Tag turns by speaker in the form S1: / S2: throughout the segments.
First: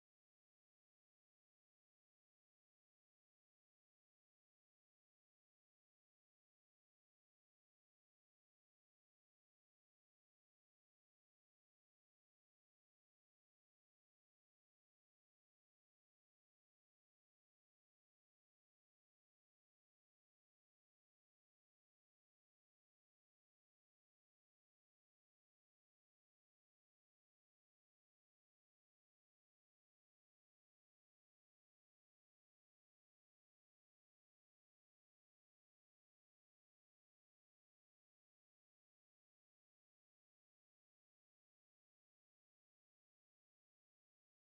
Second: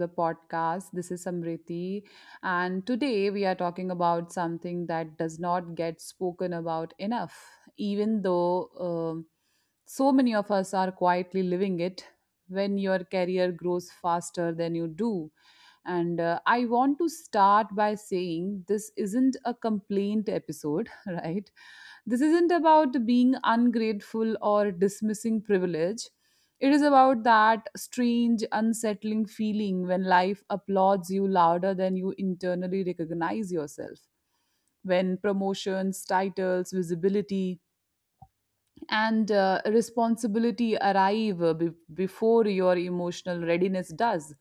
S1: the podcast. This is Samriti, and today we are talking about something that does not get spoken about enough, even though so many of us are quietly living it when your career grows faster than you do. And I want to start by saying this isn't a complaint episode, right? This isn't about being ungrateful or dismissing privilege. It is about that strange, unsettling feeling when life applauds you louder than you internally recognize yourself. When promotions, titles, visibility, and responsibility arrive before your emotional readiness does,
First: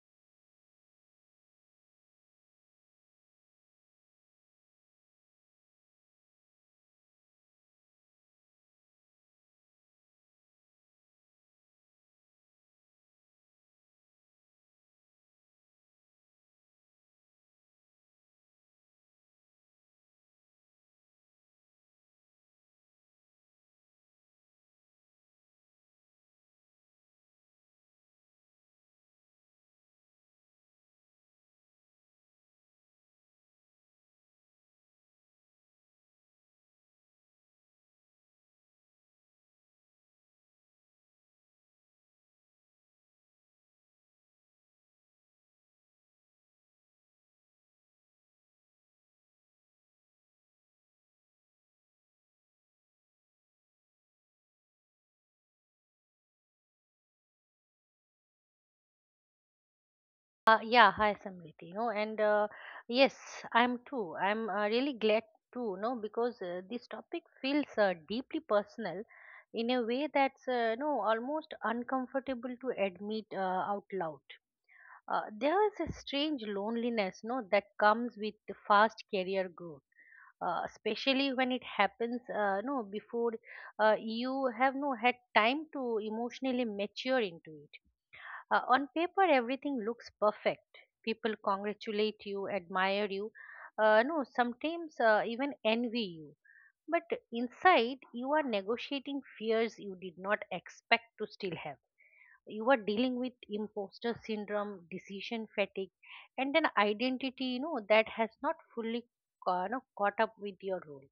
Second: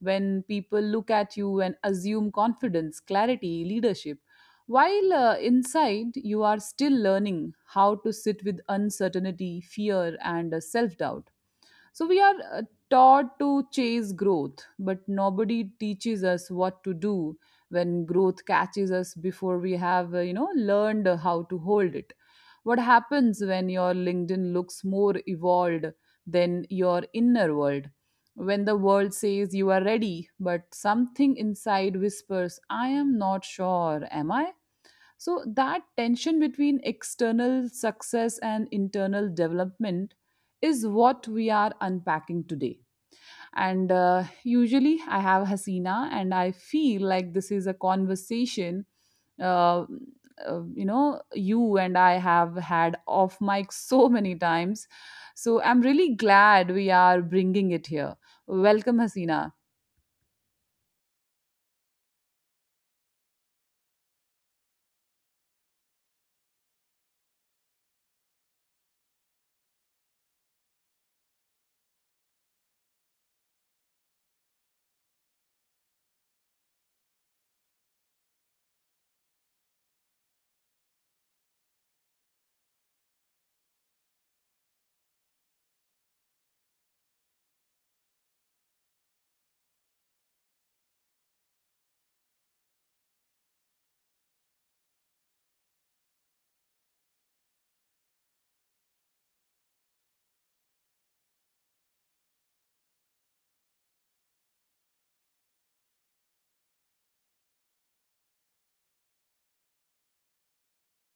S1: when people look at you and assume confidence, clarity, leadership, while inside you are still learning how to sit with uncertainty, fear and self doubt. So we are taught to chase growth, but nobody teaches us what to do when growth catches us before we have, learned how to hold it. What happens when your LinkedIn looks more evolved than your inner world? When the world says you are ready, but something inside whispers, I am not sure, am I? So, that tension between external success and internal development is what we are unpacking today. And usually, I have Hasina, and I feel like this is a conversation, uh, you and I have had off mic so many times. So, I'm really glad we are bringing it here. Welcome, Hasina.
S2: Yeah, hi Samriti. No, and yes, I'm really glad too. No, because this topic feels deeply personal in a way that's no almost uncomfortable to admit out loud. There is a strange loneliness, no, that comes with the fast career growth. Especially when it happens before you have no had time to emotionally mature into it. On paper, everything looks perfect. People congratulate you, admire you, no, sometimes even envy you. But inside, you are negotiating fears you did not expect to still have. You are dealing with imposter syndrome, decision fatigue, and an identity that has not fully no, caught up with your role.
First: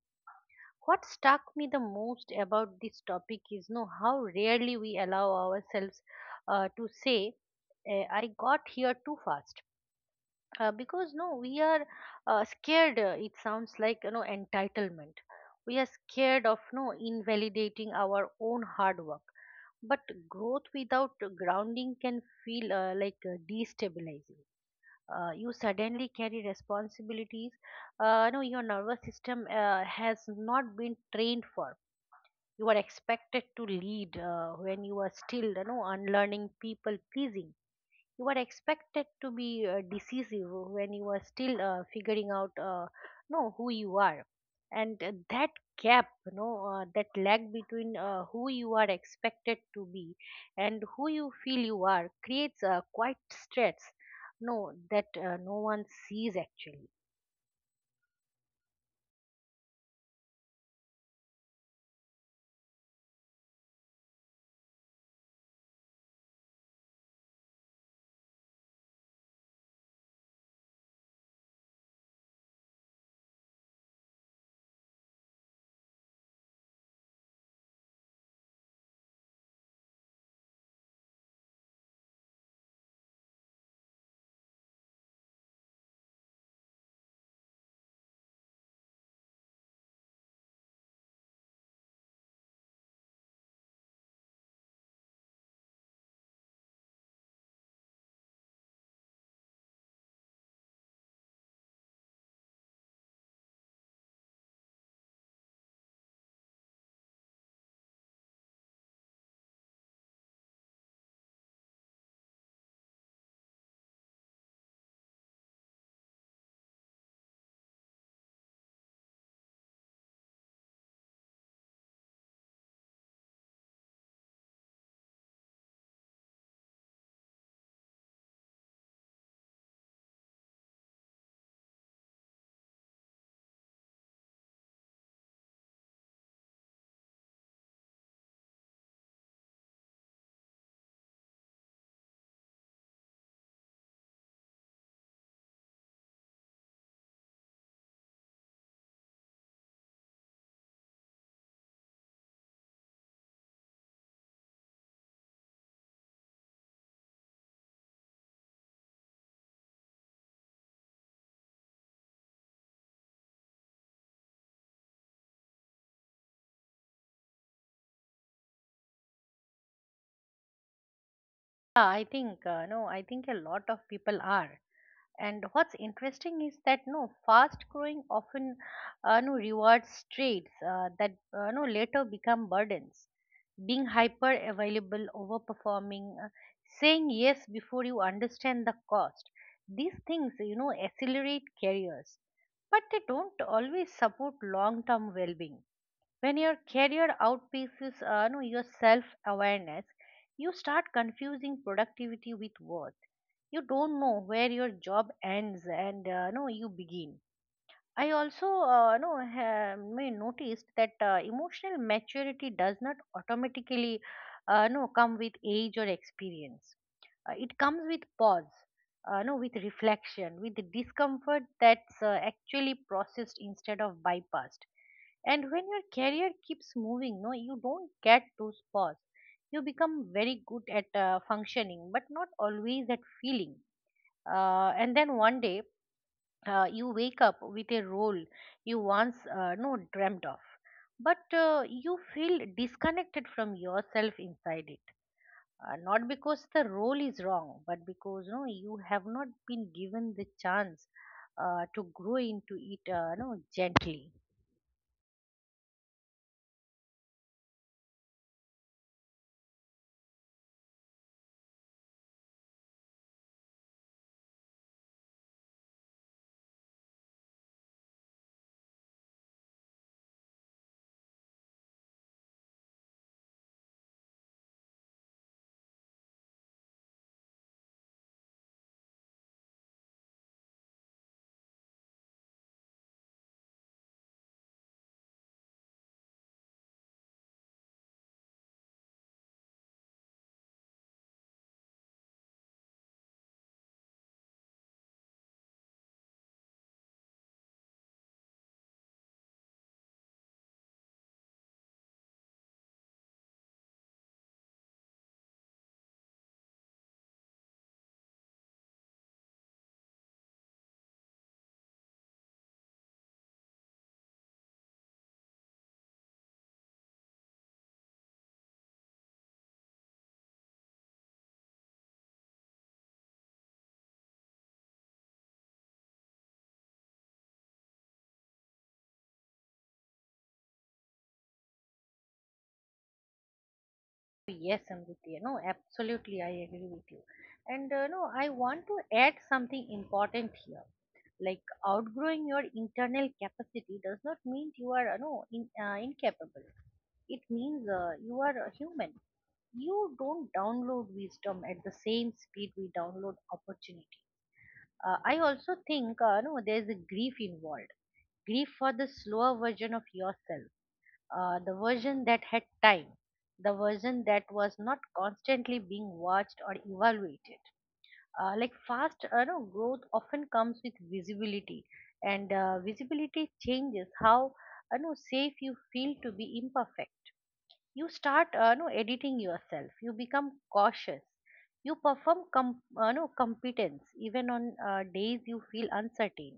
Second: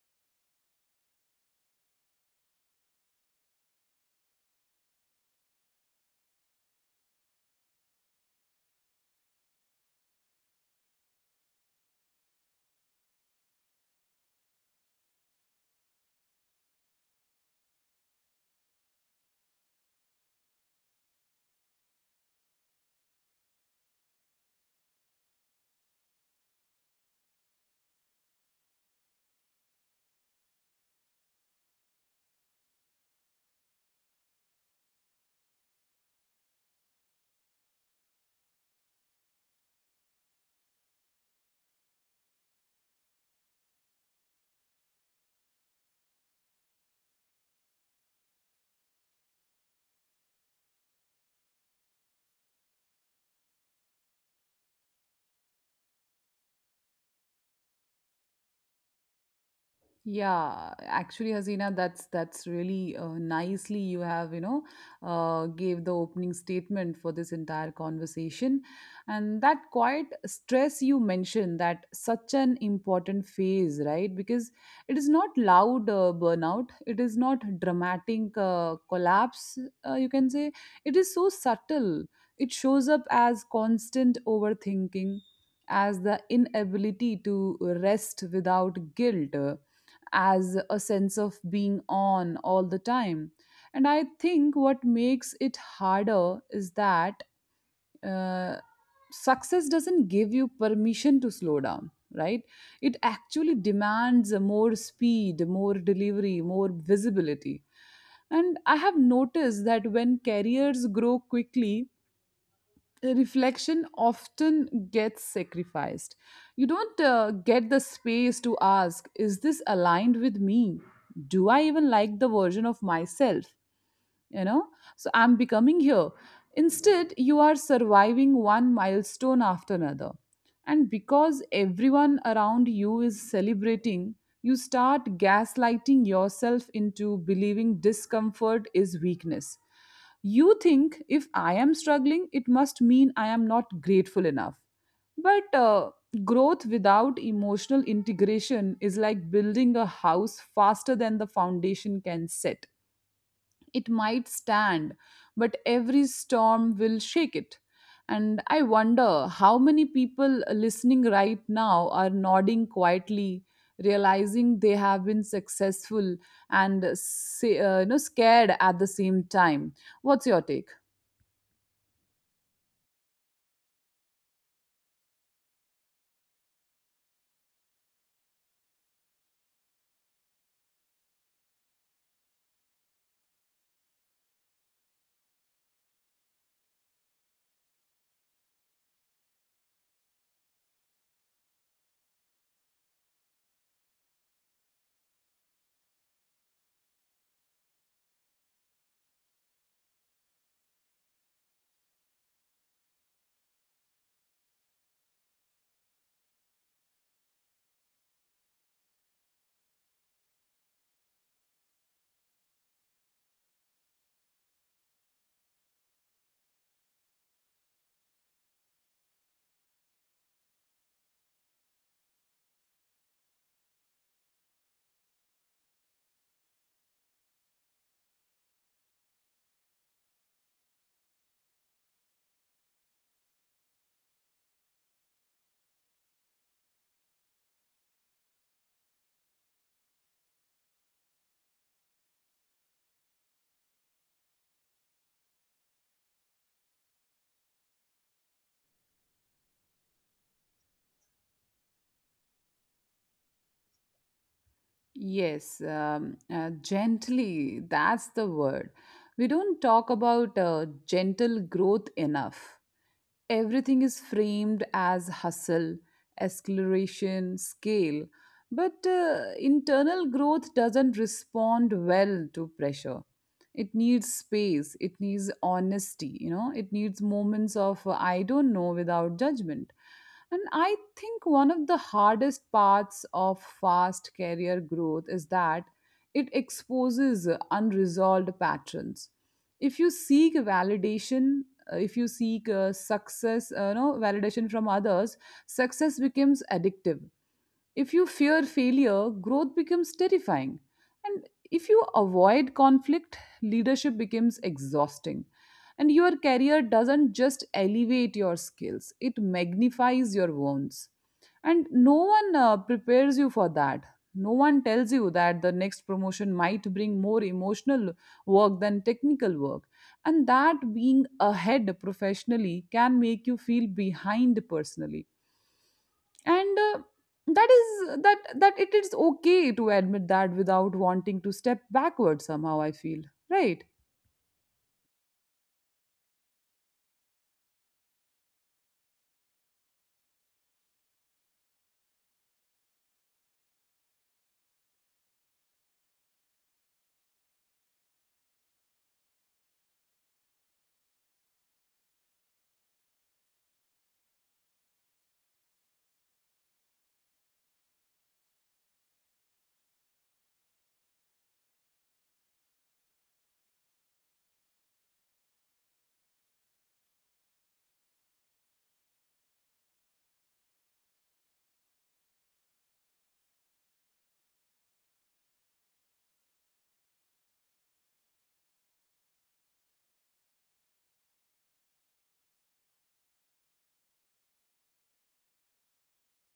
S2: What struck me the most about this topic is know how rarely we allow ourselves to say I got here too fast because no we are scared it sounds like entitlement. We are scared of no invalidating our own hard work, but growth without grounding can feel like destabilizing. You suddenly carry responsibilities no your nervous system has not been trained for. You are expected to lead when you are still unlearning people pleasing. You are expected to be decisive when you are still figuring out who you are, and that gap that lag between who you are expected to be and who you feel you are creates a quite stress no that no one sees actually.
S1: Yeah, actually, Hasina, that's really nicely you have, you know, gave the opening statement for this entire conversation, and that quiet stress you mentioned, that such an important phase, right? Because it is not loud burnout, it is not dramatic collapse. You can say it is so subtle. It shows up as constant overthinking, as the inability to rest without guilt, as a sense of being on all the time. And I think what makes it harder is that uh, success doesn't give you permission to slow down, right? It actually demands more speed, more delivery, more visibility. And I have noticed that when careers grow quickly, reflection often gets sacrificed. You don't get the space to ask, is this aligned with me? Do I even like the version of myself you know so I'm becoming here? Instead you are surviving one milestone after another, and because everyone around you is celebrating, you start gaslighting yourself into believing discomfort is weakness. You think if I am struggling, it must mean I am not grateful enough. But growth without emotional integration is like building a house faster than the foundation can set. It might stand, but every storm will shake it. And I wonder how many people listening right now are nodding quietly, realizing they have been successful and say, scared at the same time. What's your take?
S2: Yeah, I think no, I think a lot of people are. And what's interesting is that fast growing often no rewards traits that no later become burdens. Being hyper available, overperforming, saying yes before you understand the cost. These things accelerate careers, but they don't always support long term well being when your career outpaces no, your self awareness. You start confusing productivity with worth. You don't know where your job ends and no you begin. I also no have may noticed that emotional maturity does not automatically no come with age or experience. It comes with pause, no with reflection, with the discomfort that's actually processed instead of bypassed. And when your career keeps moving, no, you don't get those pause. You become very good at functioning, but not always at feeling. And then one day you wake up with a role you once no dreamt of, but you feel disconnected from yourself inside it, not because the role is wrong but because you have not been given the chance to grow into it, gently.
S1: Yes, gently, that's the word. We don't talk about gentle growth enough. Everything is framed as hustle, acceleration, scale, but internal growth doesn't respond well to pressure. It needs space, it needs honesty, you know, it needs moments of I don't know without judgment. And I think one of the hardest parts of fast career growth is that it exposes unresolved patterns. If you seek validation, if you seek success no validation from others, success becomes addictive. If you fear failure, growth becomes terrifying. And if you avoid conflict, leadership becomes exhausting. And your career doesn't just elevate your skills, it magnifies your wounds. And no one prepares you for that. No one tells you that the next promotion might bring more emotional work than technical work. And that being ahead professionally can make you feel behind personally, and that is that it is okay to admit that without wanting to step backward somehow, I feel, right?
S2: Yes amriti no absolutely I agree with you, and no I want to add something important here. Like, outgrowing your internal capacity does not mean you are no in, incapable. It means you are a human. You don't download wisdom at the same speed we download opportunity. I also think no, there is a grief involved. Grief for the slower version of yourself, the version that had time, the version that was not constantly being watched or evaluated. Like, fast no, growth often comes with visibility, and visibility changes how no, safe you feel to be imperfect. You start no editing yourself, you become cautious. You perform com- no competence even on days you feel uncertain,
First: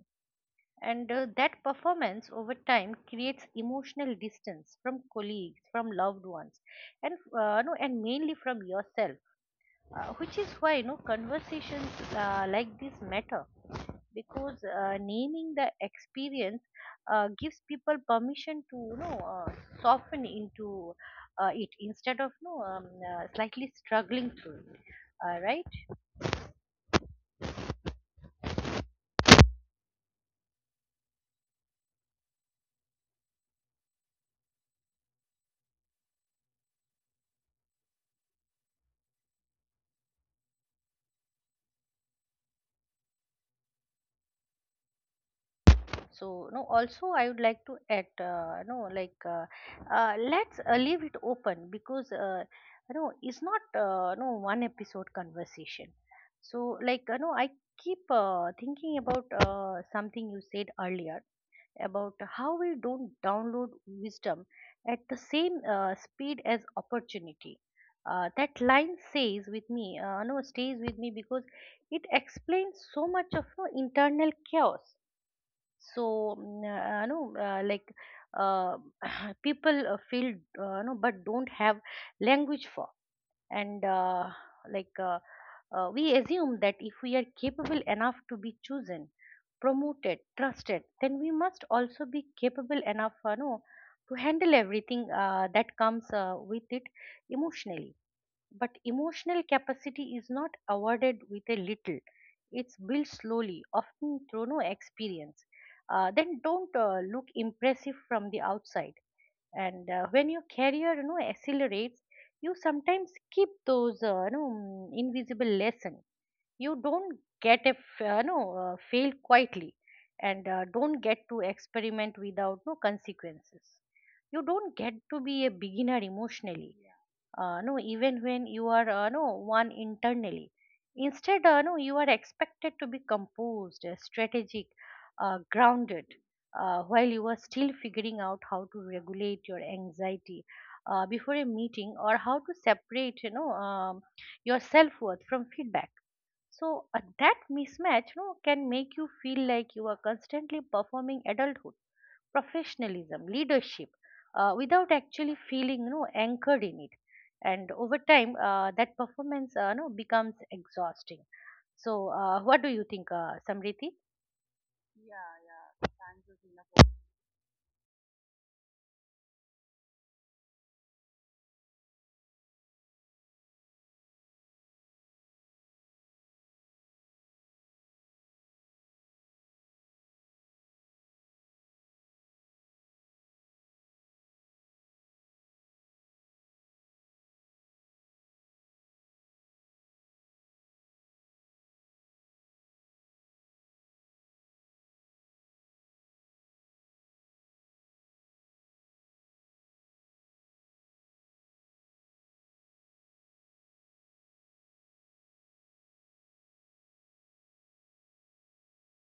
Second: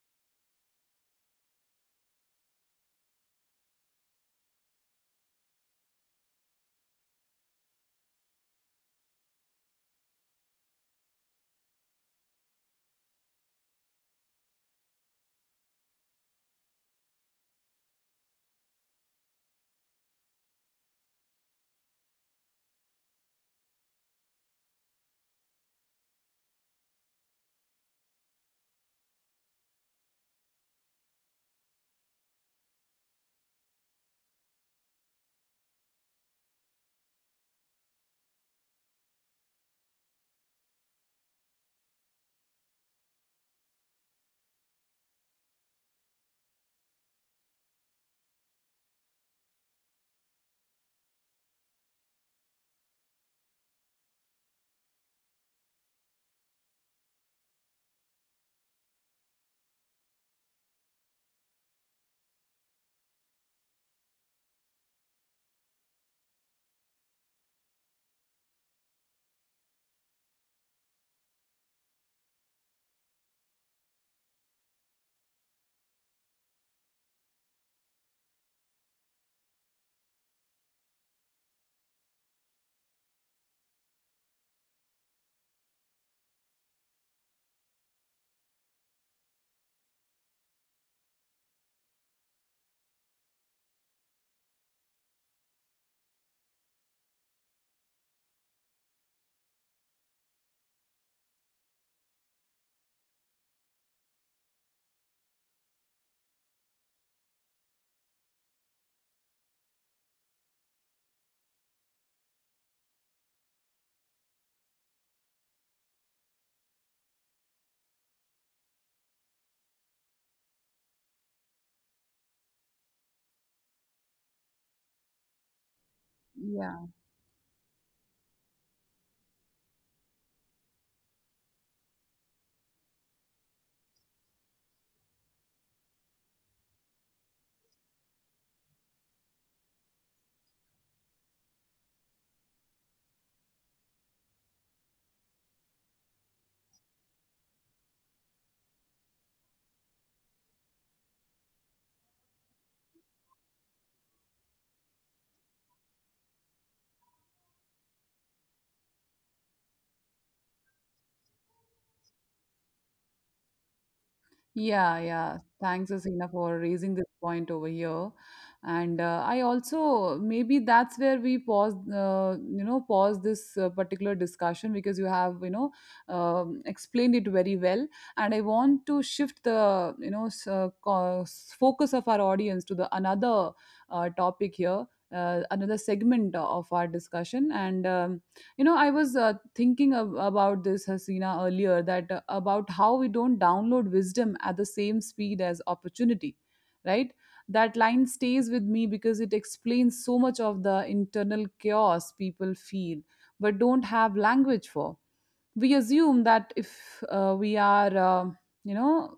S2: and that performance over time creates emotional distance from colleagues, from loved ones, and no and mainly from yourself, which is why conversations like this matter, because naming the experience gives people permission to soften into it instead of slightly struggling through it, right? So no also, I would like to add, no like let's leave it open, because no it's not no one episode conversation. So I keep thinking about something you said earlier about how we don't download wisdom at the same speed as opportunity. That line says with me no stays with me because it explains so much of no internal chaos. So uh, people feel, but don't have language for. And like uh, we assume that if we are capable enough to be chosen, promoted, trusted, then we must also be capable enough to handle everything that comes with it emotionally. But emotional capacity is not awarded with a little. It's built slowly, often through experience. Then don't look impressive from the outside. And when your career accelerates, you sometimes keep those invisible lessons. You don't get a fail quietly, and don't get to experiment without consequences. You don't get to be a beginner emotionally
S1: Yeah.
S2: no even when you are one internally. Instead, no you are expected to be composed, strategic, grounded, while you are still figuring out how to regulate your anxiety before a meeting, or how to separate, your self worth from feedback. So that mismatch, can make you feel like you are constantly performing adulthood, professionalism, leadership, without actually feeling, anchored in it. And over time, that performance, becomes exhausting. So, what do you think, Samriti?
S1: Yeah, yeah. Thanks, Asina, for raising this point over here. And I also maybe that's where we pause, pause this particular discussion because you have, you know, explained it very well. And I want to shift the, you know, focus of our audience to the another topic here, another segment of our discussion. And you know, I was thinking about this, Hasina, earlier that about how we don't download wisdom at the same speed as opportunity, right? That line stays with me because it explains so much of the internal chaos people feel but don't have language for. We assume that if we are, uh, you know,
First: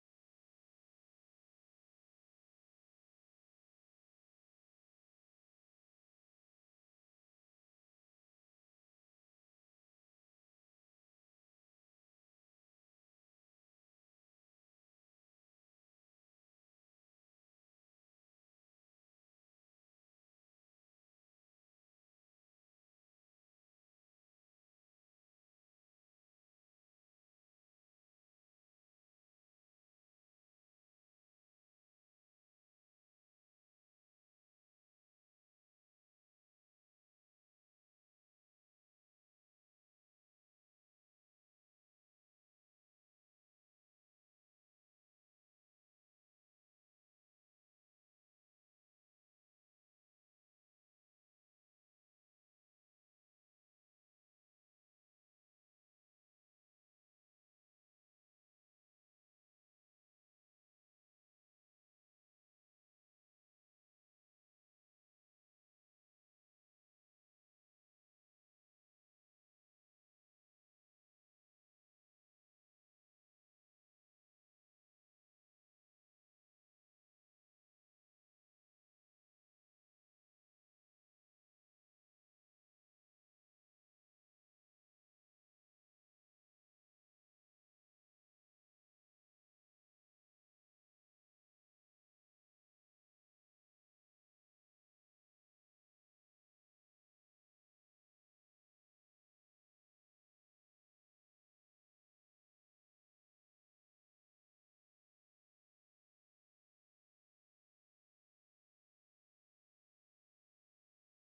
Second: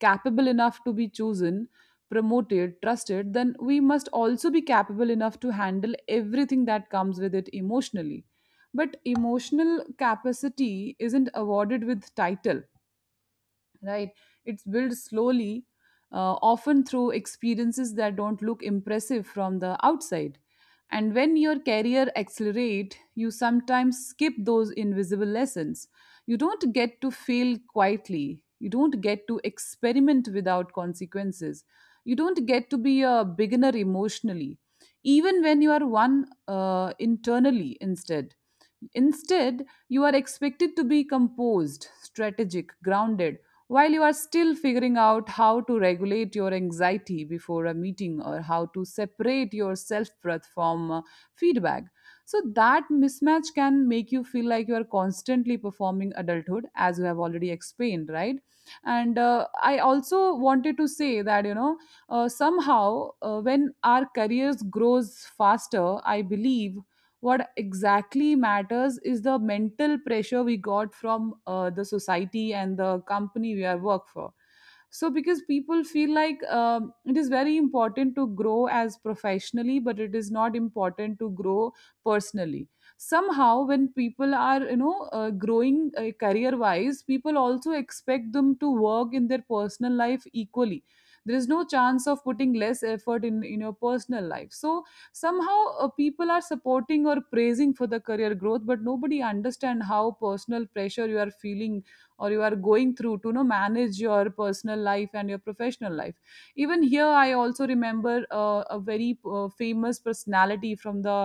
S1: capable enough to be chosen, promoted, trusted, then we must also be capable enough to handle everything that comes with it emotionally. But emotional capacity isn't awarded with title, right? It's built slowly, often through experiences that don't look impressive from the outside. And when your career accelerate, you sometimes skip those invisible lessons. You don't get to fail quietly, you don't get to experiment without consequences, you don't get to be a beginner emotionally even when you are one internally. Instead, you are expected to be composed, strategic, grounded, while you are still figuring out how to regulate your anxiety before a meeting or how to separate your self breath from feedback. So, that mismatch can make you feel like you are constantly performing adulthood, as you have already explained, right? And I also wanted to say that, you know, somehow when our careers grows faster, I believe what exactly matters is the mental pressure we got from the society and the company we are work for. So because people feel like it is very important to grow as professionally, but it is not important to grow personally. Somehow when people are, you know, growing career wise, people also expect them to work in their personal life equally. There is no chance of putting less effort in your personal life. So somehow people are supporting or praising for the career growth, but nobody understand how personal pressure you are feeling or you are going through to, you know, manage your personal life and your professional life. Even here, I also remember a very famous personality from the,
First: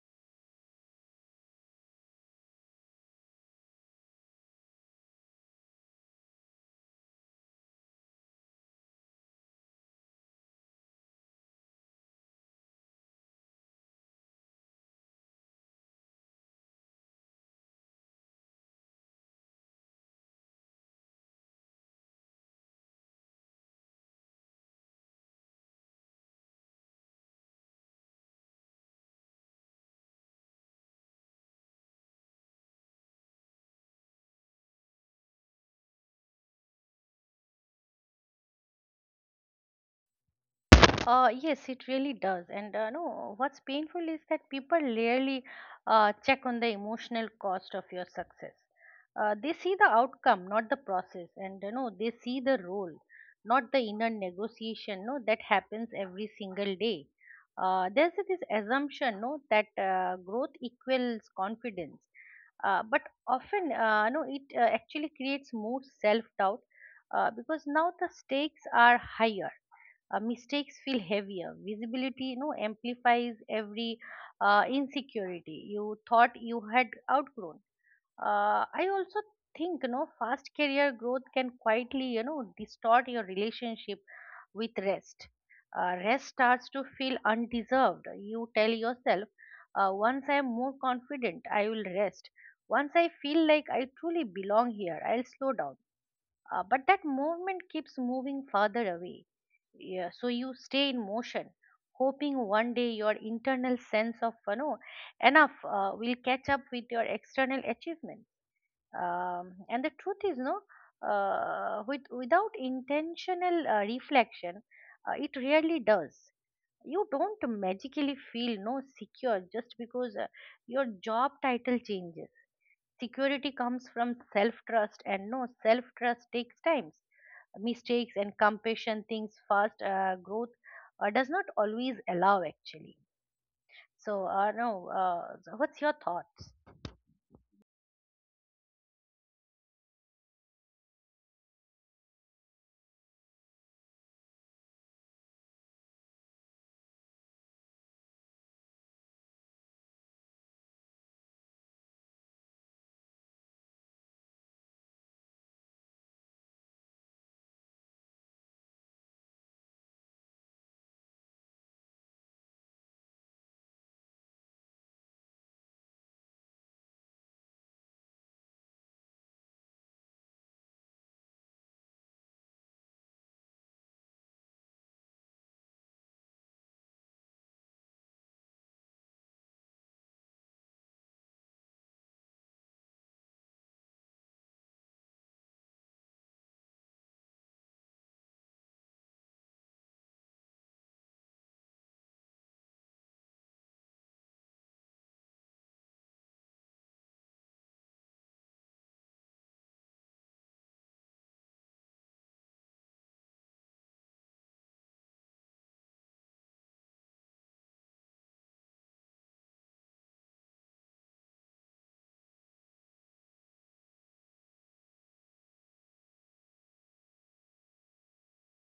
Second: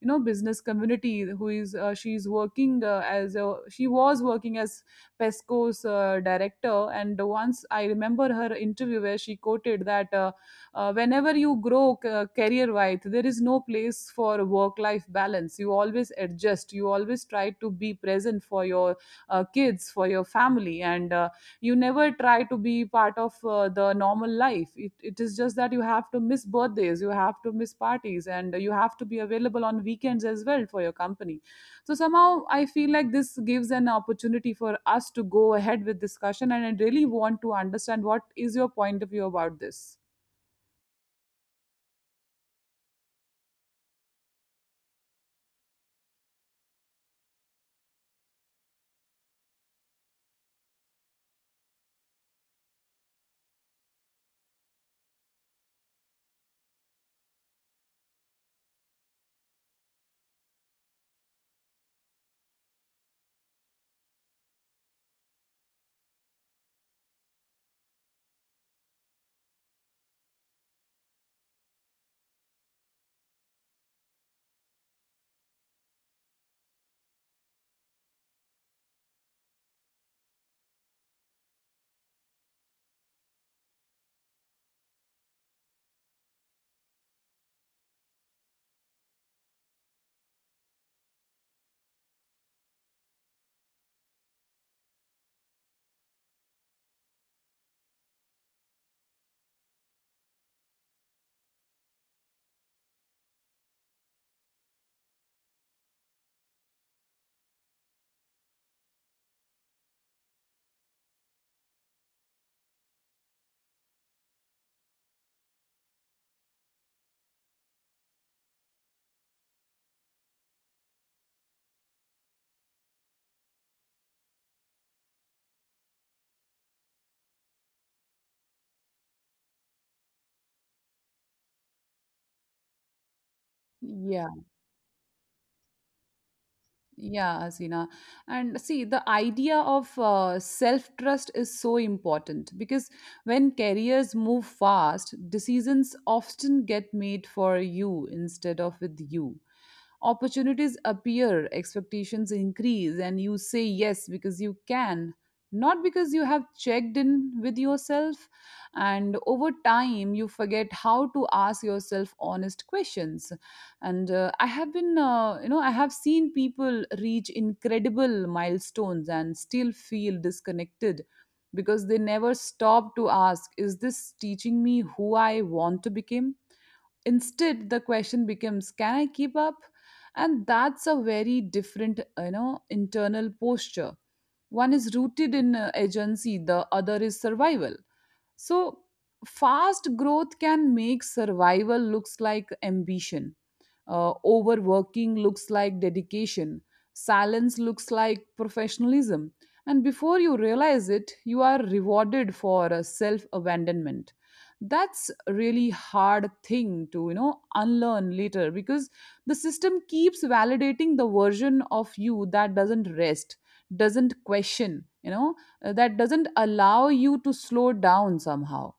S1: you know, business community who is she was working as Pesco's director, and once I remember her interview where she quoted that whenever you grow career wise, there is no place for work life balance. You always adjust, you always try to be present for your kids, for your family, and you never try to be part of the normal life. It is just that you have to miss birthdays, you have to miss parties, and you have to be available on weekends as well for your company. So somehow I feel like this gives an opportunity for us to go ahead with discussion, and I really want to understand what is your point of view about this.
S2: Yes, it really does. And no, what's painful is that people rarely check on the emotional cost of your success. They see the outcome, not the process, and they see the role, not the inner negotiation. No, that happens every single day. There's this assumption, no, that growth equals confidence, but often, no, it actually creates more self-doubt, because now the stakes are higher, mistakes feel heavier. Visibility, amplifies every insecurity you thought you had outgrown. I also think, fast career growth can quietly, distort your relationship with rest. Rest starts to feel undeserved. You tell yourself, once I am more confident, I will rest. Once I feel like I truly belong here, I'll slow down, but that movement keeps moving further away. Yeah, so you stay in motion, hoping one day your internal sense of, enough will catch up with your external achievement. And the truth is, no, without intentional reflection, it really does. You don't magically feel no secure just because your job title changes. Security comes from self trust, and no self trust takes time, mistakes and compassion, things fast growth does not always allow, actually. So
S1: Yeah,
S2: no so what's your thoughts?
S1: yeah, Asina. And see, the idea of self-trust is so important because when careers move fast, decisions often get made for you instead of with you. Opportunities appear, expectations increase, and you say yes because you can, not because you have checked in with yourself. And over time, you forget how to ask yourself honest questions. And I have been, I have seen people reach incredible milestones and still feel disconnected because they never stop to ask, is this teaching me who I want to become? Instead the question becomes, can I keep up? And that's a very different, you know, internal posture. One is rooted in agency, the other is survival. So fast growth can make survival looks like ambition. Overworking looks like dedication. Silence looks like professionalism. And before you realize it, you are rewarded for self abandonment. That's a really hard thing to, you know, unlearn later because the system keeps validating the version of you that doesn't rest, doesn't question, that doesn't allow you to slow down somehow.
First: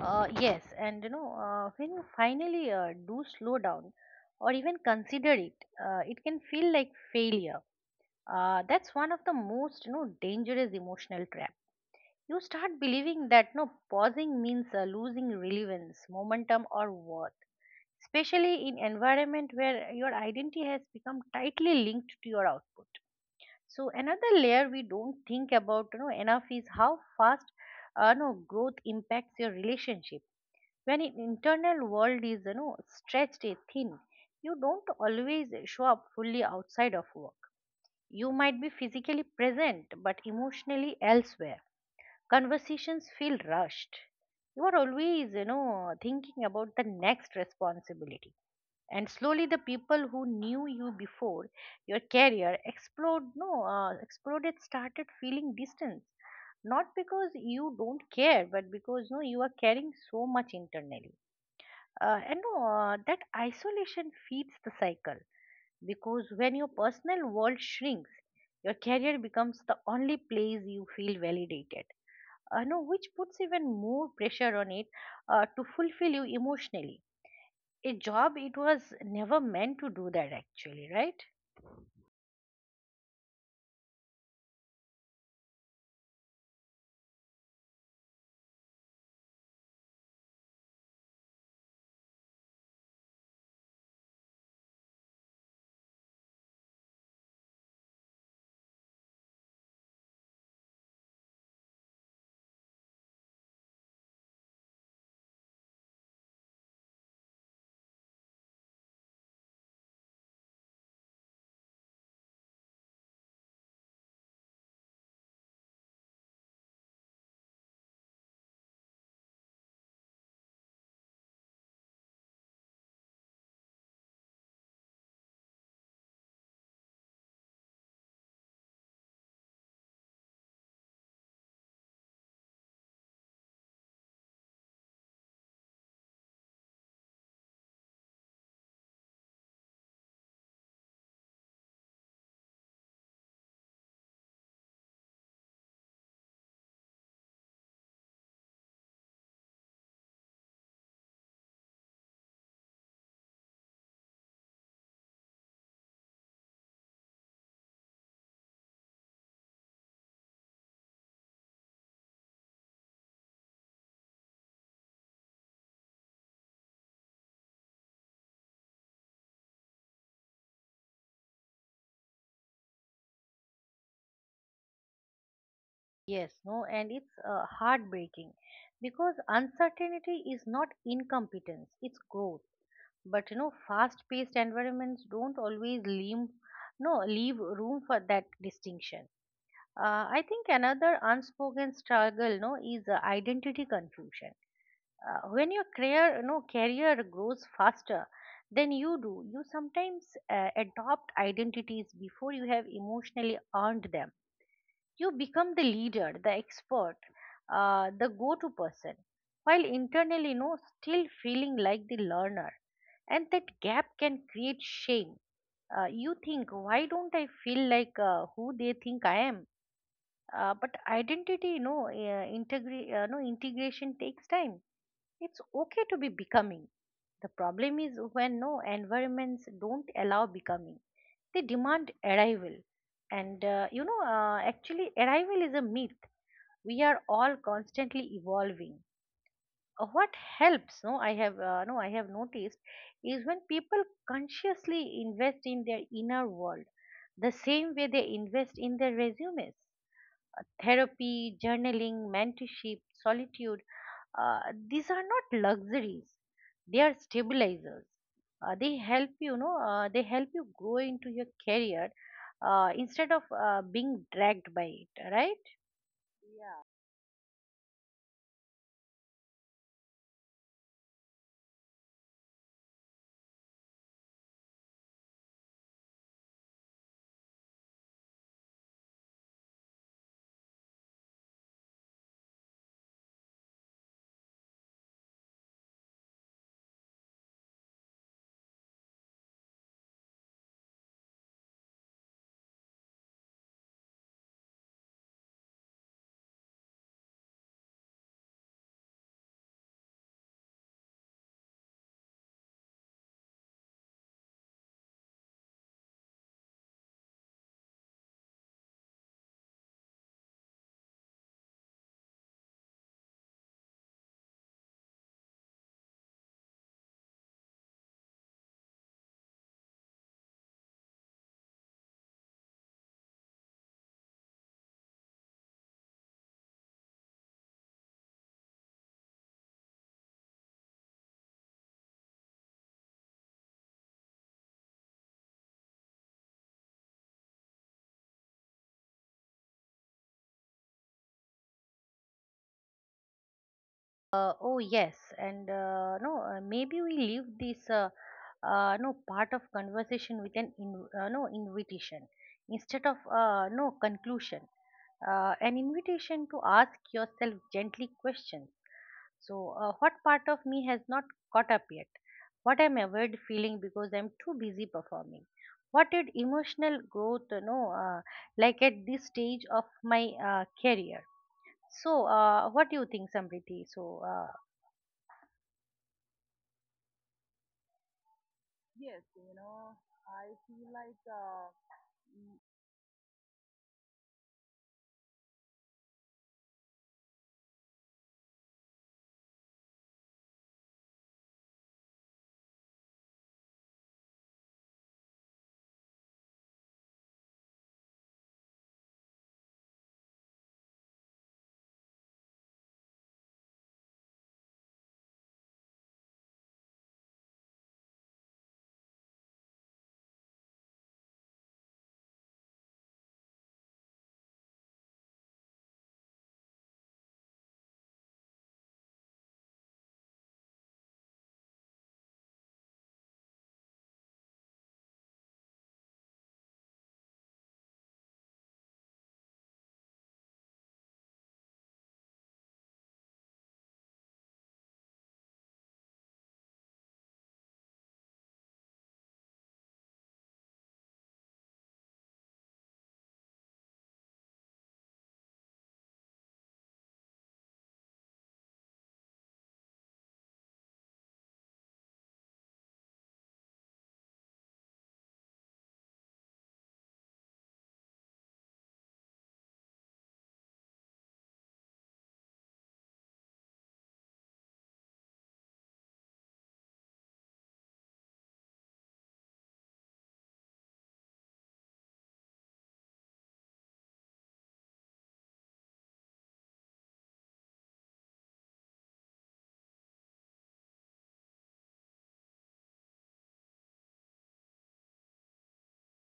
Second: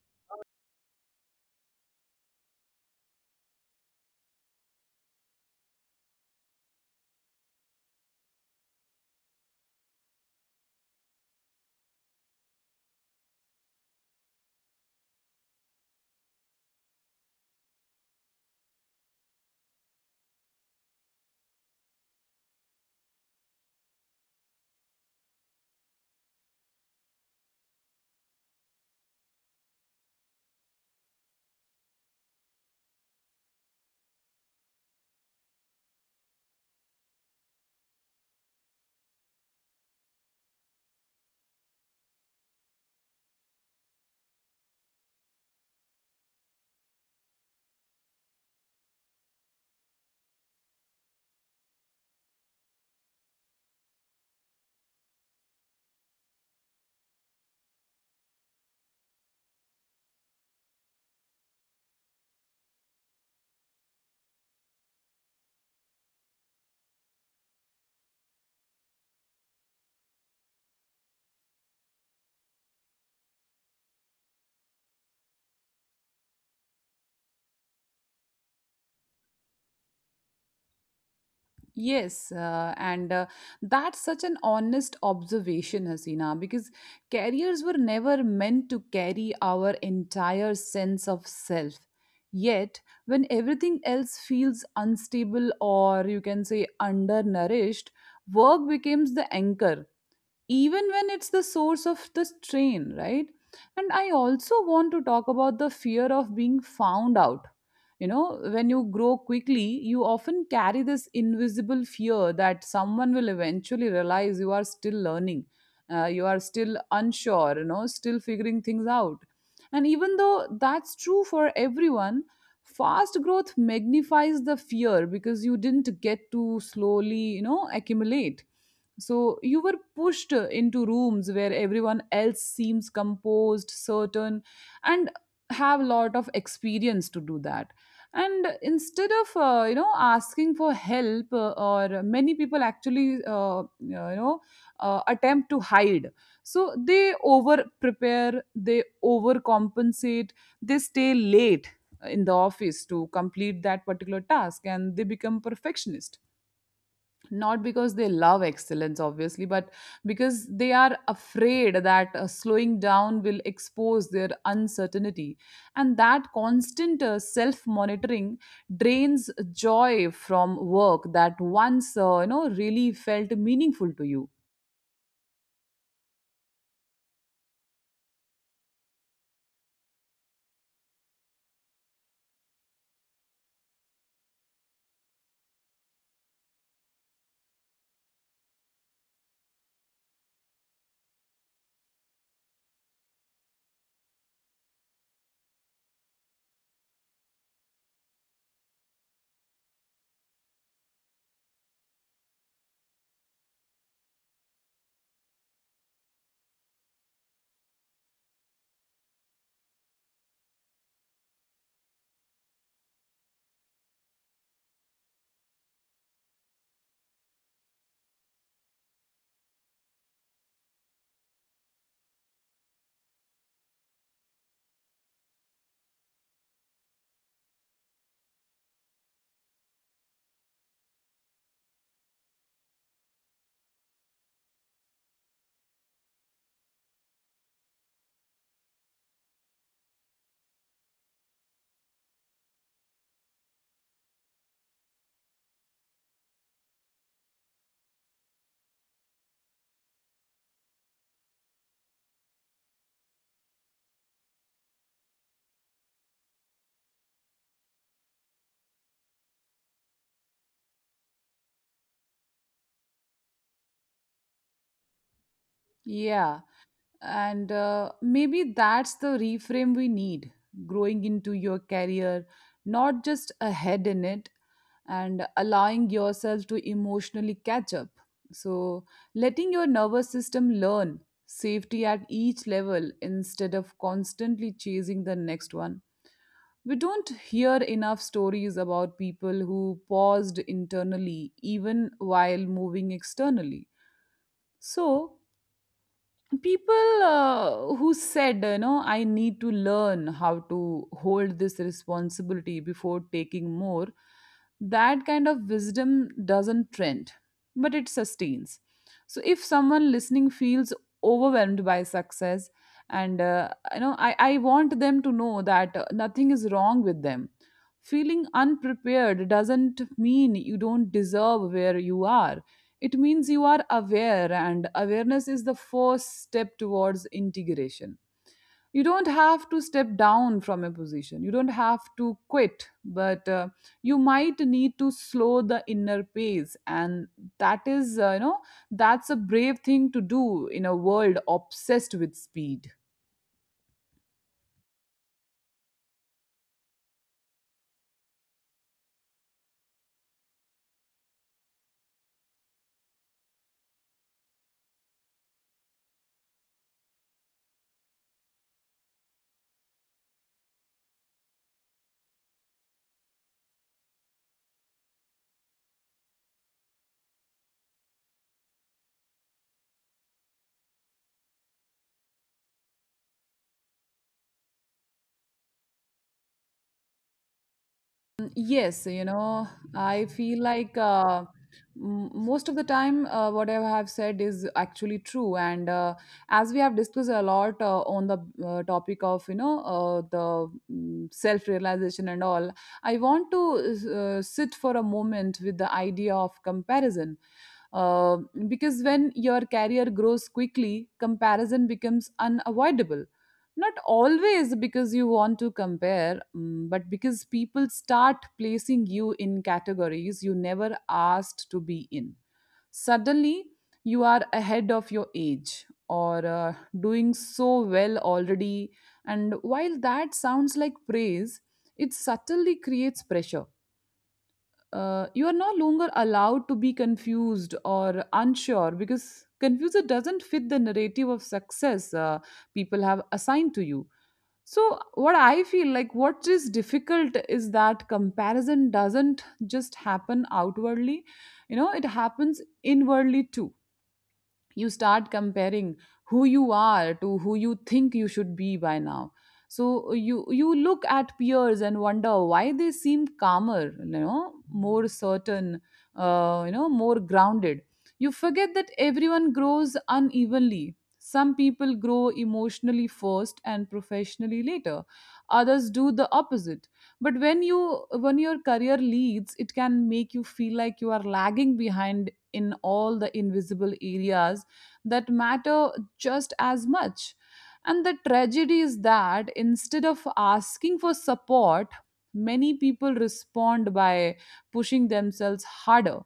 S2: Yes, and when you finally do slow down or even consider it, it can feel like failure. That's one of the most dangerous emotional trap. You start believing that no pausing means losing relevance, momentum, or worth, especially in environment where your identity has become tightly linked to your output. So another layer we don't think about enough is how fast no growth impacts your relationship. When an internal world is, stretched thin, you don't always show up fully outside of work. You might be physically present but emotionally elsewhere. Conversations feel rushed, you are always, thinking about the next responsibility. And slowly, the people who knew you before your career exploded started feeling distance, not because you don't care but because no you are carrying so much internally, and no that isolation feeds the cycle, because when your personal world shrinks, your career becomes the only place you feel validated, no which puts even more pressure on it to fulfill you emotionally. A job it was never meant to do that, actually, right?
S1: Yes, and that's such an honest observation, Hasina, because carriers were never meant to carry our entire sense of self. Yet, when everything else feels unstable or you can say undernourished, work becomes the anchor even when it's the source of the strain, right? And I also want to talk about the fear of being found out. You know, when you grow quickly, you often carry this invisible fear that someone will eventually realize you are still learning, you are still unsure, you know, still figuring things out. And even though that's true for everyone, fast growth magnifies the fear because you didn't get to slowly, accumulate. So you were pushed into rooms where everyone else seems composed, certain, and have a lot of experience to do that. And instead of asking for help, or many people actually attempt to hide. So they over prepare, they overcompensate, they stay late in the office to complete that particular task, and they become perfectionist, not because they love excellence obviously, but because they are afraid that slowing down will expose their uncertainty. And that constant self monitoring drains joy from work that once really felt meaningful to you.
S2: Yes, no, and it's heartbreaking because uncertainty is not incompetence, it's growth. But, fast-paced environments don't always leave no leave room for that distinction. I think another unspoken struggle, no, is identity confusion. When your career no career grows faster than you do, you sometimes adopt identities before you have emotionally earned them. You become the leader, the expert, the go to person, while internally, no still feeling like the learner. And that gap can create shame. You think, why don't I feel like who they think I am? But identity no integri- no integration takes time. It's okay to be becoming. The problem is when environments don't allow becoming, they demand arrival. Actually, arrival is a myth. We are all constantly evolving. What helps, I have no, I have noticed, is when people consciously invest in their inner world the same way they invest in their resumes. Therapy, journaling, mentorship, solitude, uh, these are not luxuries, they are stabilizers. They help you grow into your career instead of being dragged by it, right?
S1: Yeah, and maybe that's the reframe we need, growing into your career, not just ahead in it, and allowing yourself to emotionally catch up. So letting your nervous system learn safety at each level instead of constantly chasing the next one. We don't hear enough stories about people who paused internally even while moving externally. So people who said, you know, I need to learn how to hold this responsibility before taking more. That kind of wisdom doesn't trend, but it sustains. So if someone listening feels overwhelmed by success, and I want them to know that nothing is wrong with them. Feeling unprepared doesn't mean you don't deserve where you are. It means you are aware, and awareness is the first step towards integration. You don't have to step down from a position, you don't have to quit, but you might need to slow the inner pace. And that is, that's a brave thing to do in a world obsessed with speed.
S2: Oh yes. and no Maybe we leave this no part of conversation with an in, no invitation instead of no conclusion, an invitation to ask yourself gently questions. So, what part of me has not caught up yet? What I'm avoid feeling because I'm too busy performing? What did emotional growth, you know, like at this stage of my career? So, what do you think, Samriti?
S1: Yes,
S2: Yes,
S1: you
S2: you
S1: know,
S2: know,
S1: I
S2: I
S1: feel
S2: feel
S1: like
S2: like.
S1: most of the time, what I have said is actually true. And as we have discussed a lot on the topic of, you know, self-realization and all, I want to sit for a moment with the idea of comparison. Uh, because when your career grows quickly, comparison becomes unavoidable, not always because you want to compare but because people start placing you in categories you never asked to be in. Suddenly you are ahead of your age, or doing so well already. And while that sounds like praise, it subtly creates pressure. You are no longer allowed to be confused or unsure because confusion doesn't fit the narrative of success people have assigned to you. So, what I feel like what is difficult is that comparison doesn't just happen outwardly, you know, it happens inwardly too. You start comparing who you are to who you think you should be by now. So you look at peers and wonder why they seem calmer, you know, more certain, more grounded. You forget that everyone grows unevenly. Some people grow emotionally first and professionally later, others do the opposite. But when you, when your career leads, it can make you feel like you are lagging behind in all the invisible areas that matter just as much. And the tragedy is that instead of asking for support, many people respond by pushing themselves harder,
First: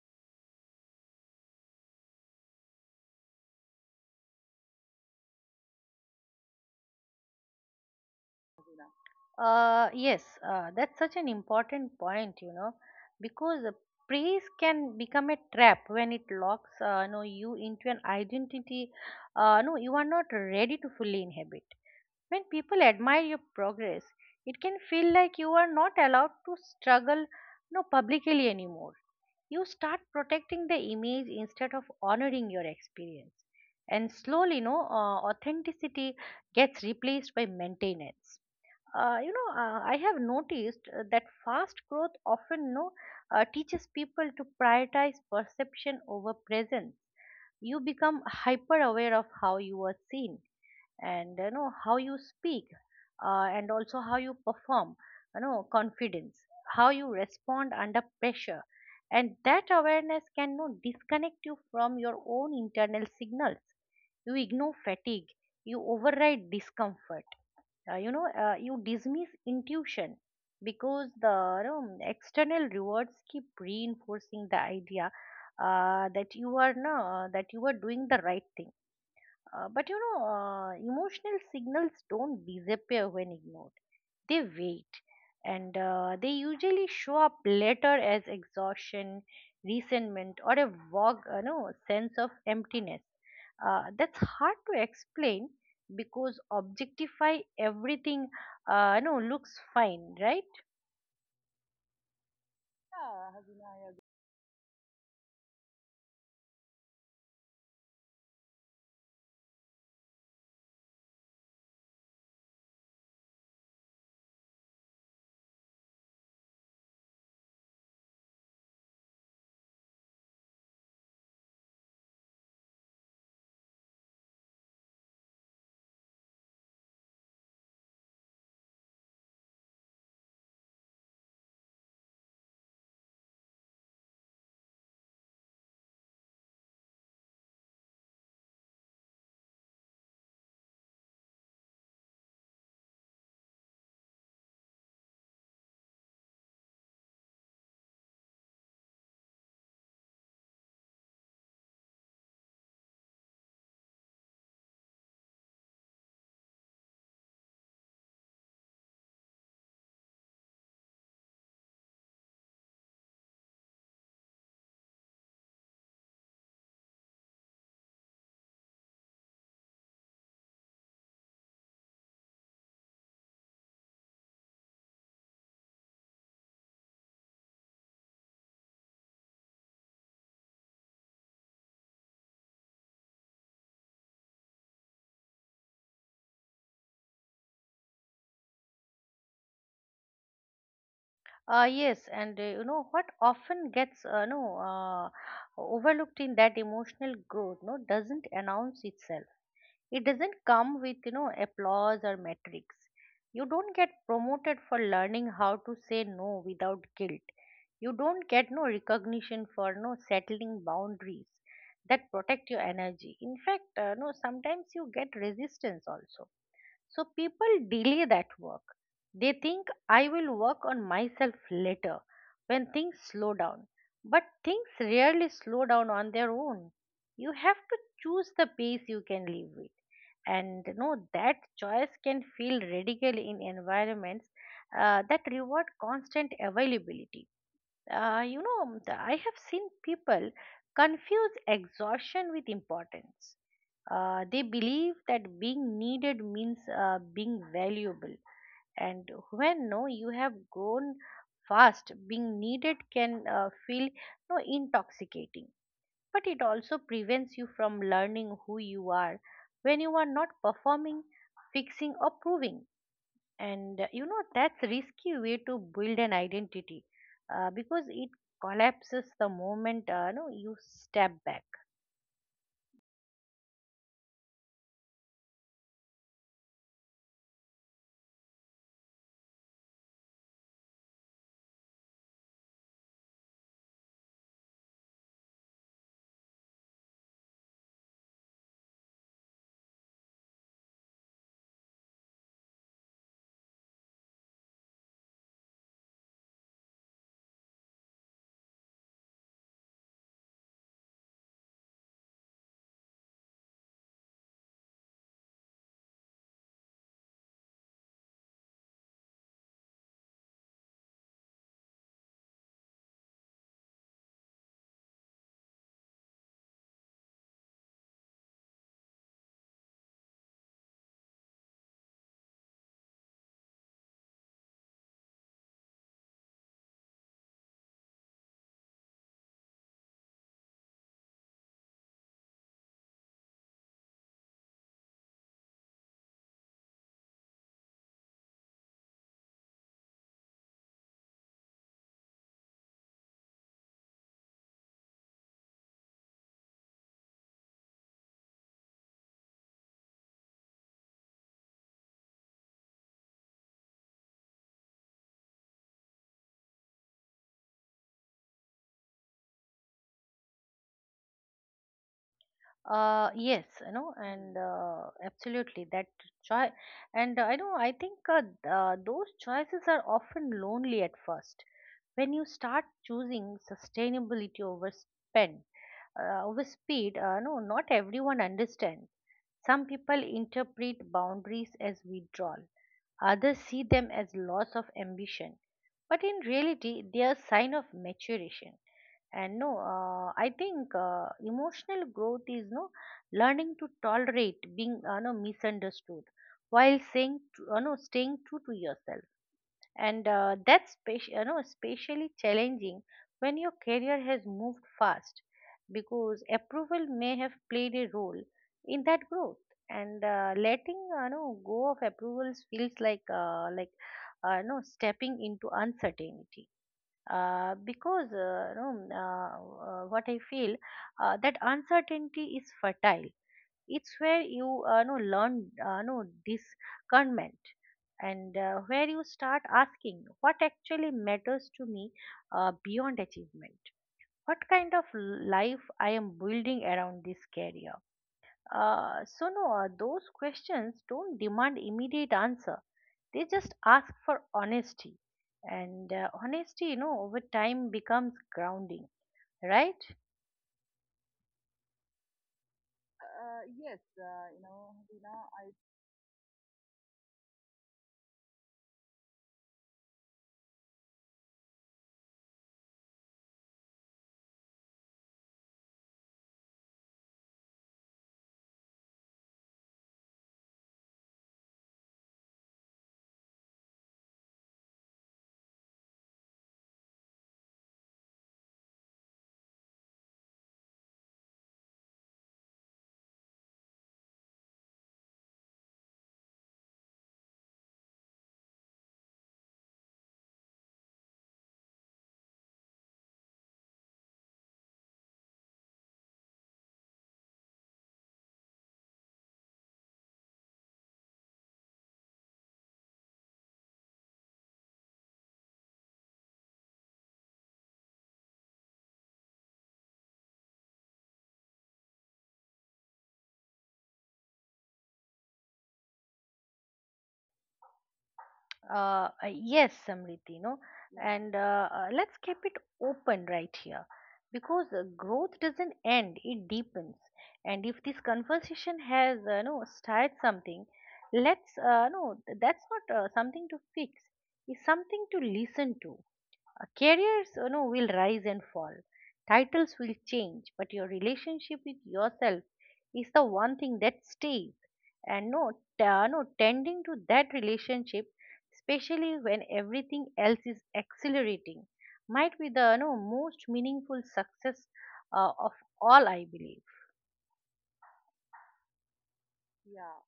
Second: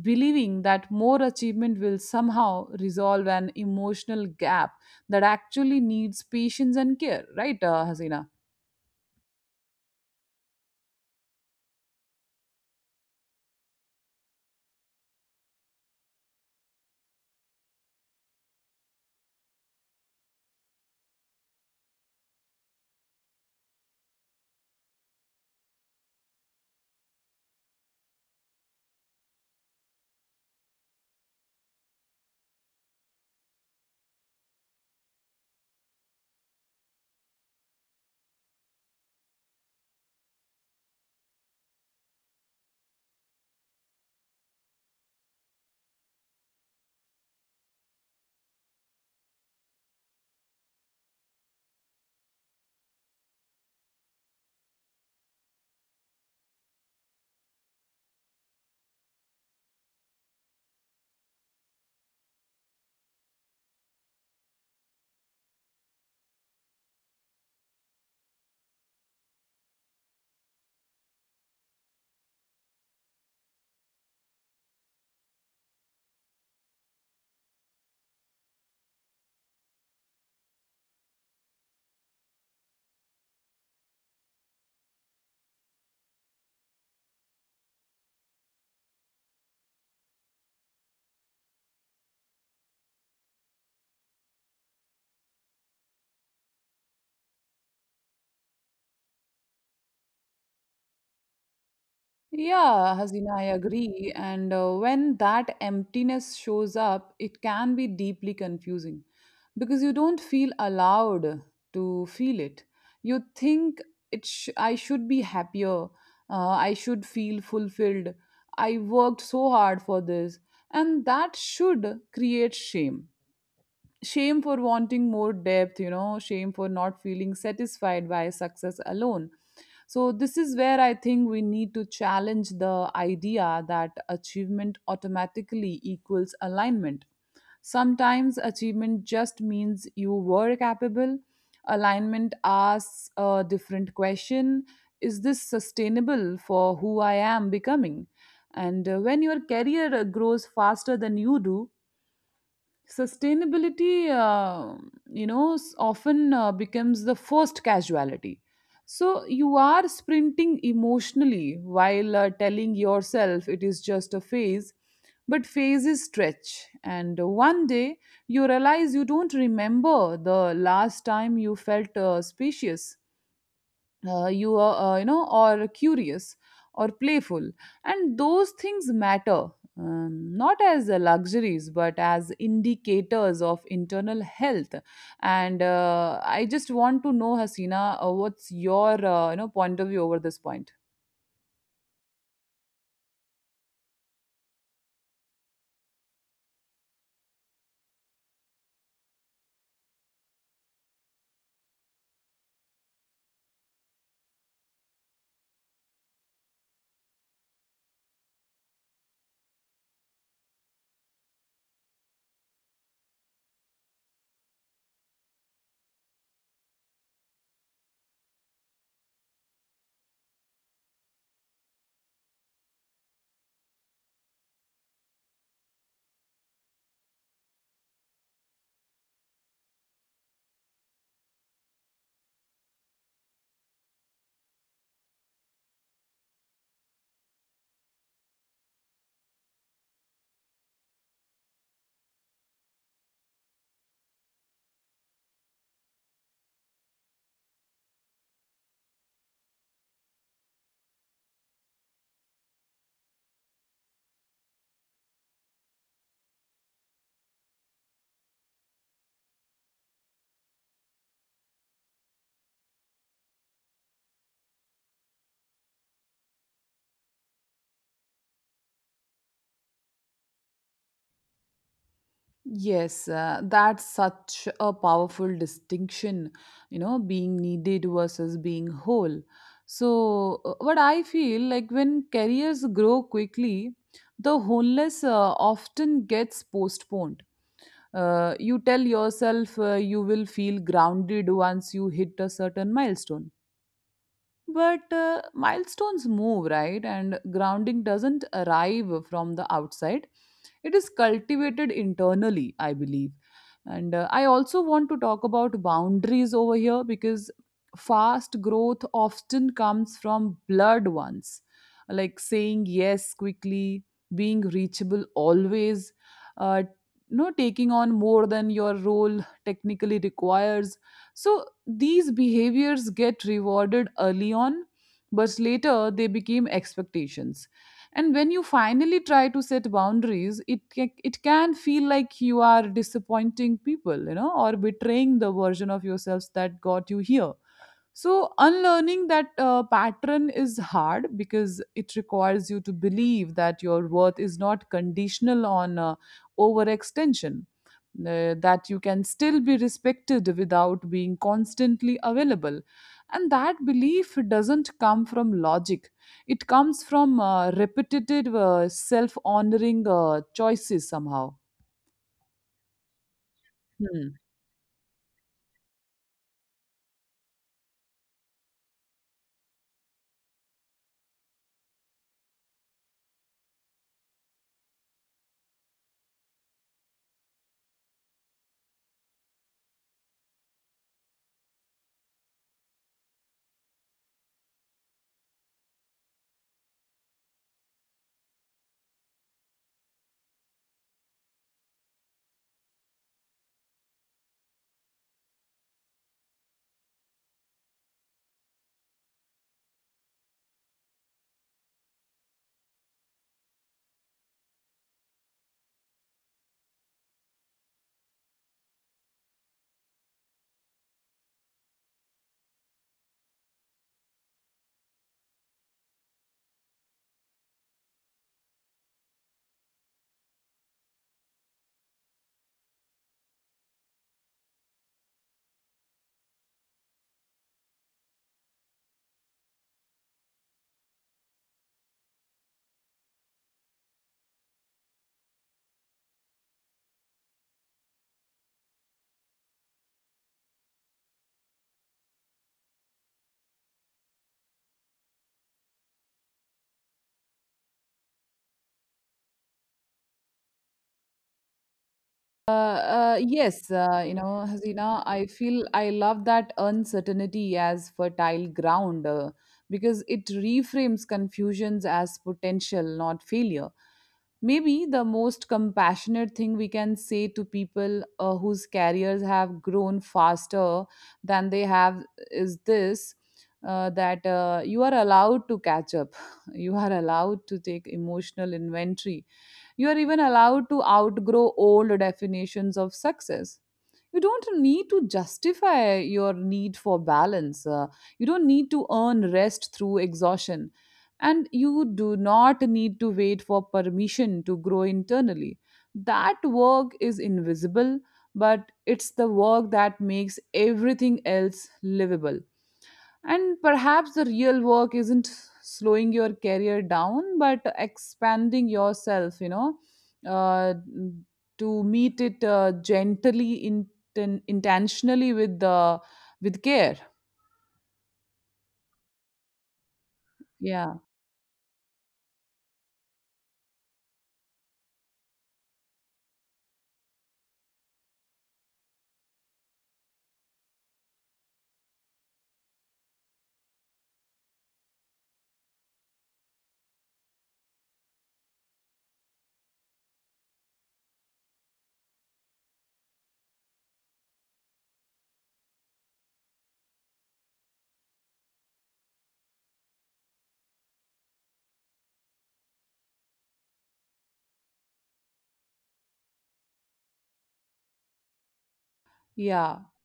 S1: believing that more achievement will somehow resolve an emotional gap that actually needs patience and care, right, Hasina?
S2: Yes, that's such an important point, you know, because praise can become a trap when it locks you into an identity no, you are not ready to fully inhabit. When people admire your progress, it can feel like you are not allowed to struggle, no, publicly anymore. You start protecting the image instead of honoring your experience, and slowly, no, authenticity gets replaced by maintenance. I have noticed that fast growth often no teaches people to prioritize perception over presence. You become hyper aware of how you are seen, and you know, how you speak, and also how you perform, you know, confidence, how you respond under pressure. And that awareness can no disconnect you from your own internal signals. You ignore fatigue, you override discomfort, you dismiss intuition, because the, you know, external rewards keep reinforcing the idea that you are no, that you are doing the right thing. But you know Emotional signals don't disappear when ignored. They wait, and they usually show up later as exhaustion, resentment, or a vague, you know, sense of emptiness that's hard to explain, because objectify everything, you know, looks fine, right?
S1: Yeah,
S2: Yeah,
S1: Hazina, I
S2: Hazina, I agree.
S1: agree. And when that emptiness shows up, it can be deeply confusing because you don't feel allowed to feel it. You think I should be happier. I should feel fulfilled. I worked so hard for this. And that should create shame. Shame for wanting more depth, you know, shame for not feeling satisfied by success alone. So, this is where I think we need to challenge the idea that achievement automatically equals alignment. Sometimes achievement just means you were capable. Alignment asks a different question. Is this sustainable for who I am becoming? And when your career grows faster than you do, sustainability, often becomes the first casualty. So you are sprinting emotionally while telling yourself it is just a phase, but phases stretch, and one day you realize you don't remember the last time you felt spacious, you are you know or curious or playful. And those things matter, not as luxuries but as indicators of internal health. And I just want to know, Hasina, what's your point of view over this point.
S2: Yes, and you know, what often gets no uh, overlooked in that, emotional growth, doesn't announce itself. It doesn't come with, you know, applause or metrics. You don't get promoted for learning how to say no without guilt. You don't get recognition for no settling boundaries that protect your energy. In fact, no sometimes you get resistance also. So people delay that work. They think, I will work on myself later, when things slow down. But things rarely slow down on their own. You have to choose the pace you can live with. And you know, that choice can feel radical in environments that reward constant availability. I have seen people confuse exhaustion with importance. They believe that being needed means being valuable. And when no you have grown fast, being needed can feel no intoxicating. But it also prevents you from learning who you are when you are not performing, fixing, or proving. And you know, that's a risky way to build an identity, because it collapses the moment no, you step back.
S1: Yes, that's such a powerful distinction, you know, being needed versus being whole. So, what I feel like when careers grow quickly, the wholeness often gets postponed. You tell yourself you will feel grounded once you hit a certain milestone. But milestones move, right? And grounding doesn't arrive from the outside, it is cultivated internally, I believe. And I also want to talk about boundaries over here because fast growth often comes from blurred ones, like saying yes quickly, being reachable always, uh, taking on more than your role technically requires. So these behaviors get rewarded early on, but later they became expectations. And when you finally try to set boundaries, it can feel like you are disappointing people, you know, or betraying the version of yourselves that got you here. So, unlearning that pattern is hard because it requires you to believe that your worth is not conditional on overextension, that you can still be respected without being constantly available. And that belief doesn't come from logic, it comes from repetitive self honoring choices somehow.
S2: Yes, you know,
S1: Hmm.
S2: and absolutely, that choice. And I think those choices are often lonely at first. When you start choosing sustainability over spend, over speed, not everyone understands. Some people interpret boundaries as withdrawal, others see them as loss of ambition. But in reality, they are sign of maturation. And no I think emotional growth is no learning to tolerate being no misunderstood while saying tr- no staying true to yourself. And that's you know, especially challenging when your career has moved fast, because approval may have played a role in that growth. And letting, you know, go of approvals feels like no stepping into uncertainty, uh, because uh, you know, uh, what I feel, that uncertainty is fertile. It's where you know learn, know discernment, and where you start asking, what actually matters to me beyond achievement? What kind of life I am building around this career? Those questions don't demand immediate answer, they just ask for honesty. And honesty, you know, over time becomes grounding, right?
S1: Yes,
S2: Yes, you know,
S1: Hasina,
S2: Dina,
S1: I
S2: I.
S1: feel I love that uncertainty as fertile ground, because it reframes confusions as potential, not failure. Maybe the most compassionate thing we can say to people whose careers have grown faster than they have is this, that you are allowed to catch up, you are allowed to take emotional inventory, you are even allowed to outgrow old definitions of success. You don't need to justify your need for balance. You don't need to earn rest through exhaustion. And you do not need to wait for permission to grow internally. That work is invisible, but it's the work that makes everything else livable. And perhaps the real work isn't slowing your career down, but expanding yourself, uh, to meet it gently, intentionally, with the, with care.
S2: Yes, Samriti, you know,
S1: Yeah,
S2: yeah. and Let's keep it open right here, because growth doesn't end, it deepens. And if this conversation has started something, let's, that's not something to fix, it's something to listen to. Careers, you know, will rise and fall. Titles will change, but your relationship with yourself is the one thing that stays. And no, t- no, tending to that relationship, especially when everything else is accelerating, might be the no most meaningful success of all, I believe.
S1: yeah.
S2: Yeah.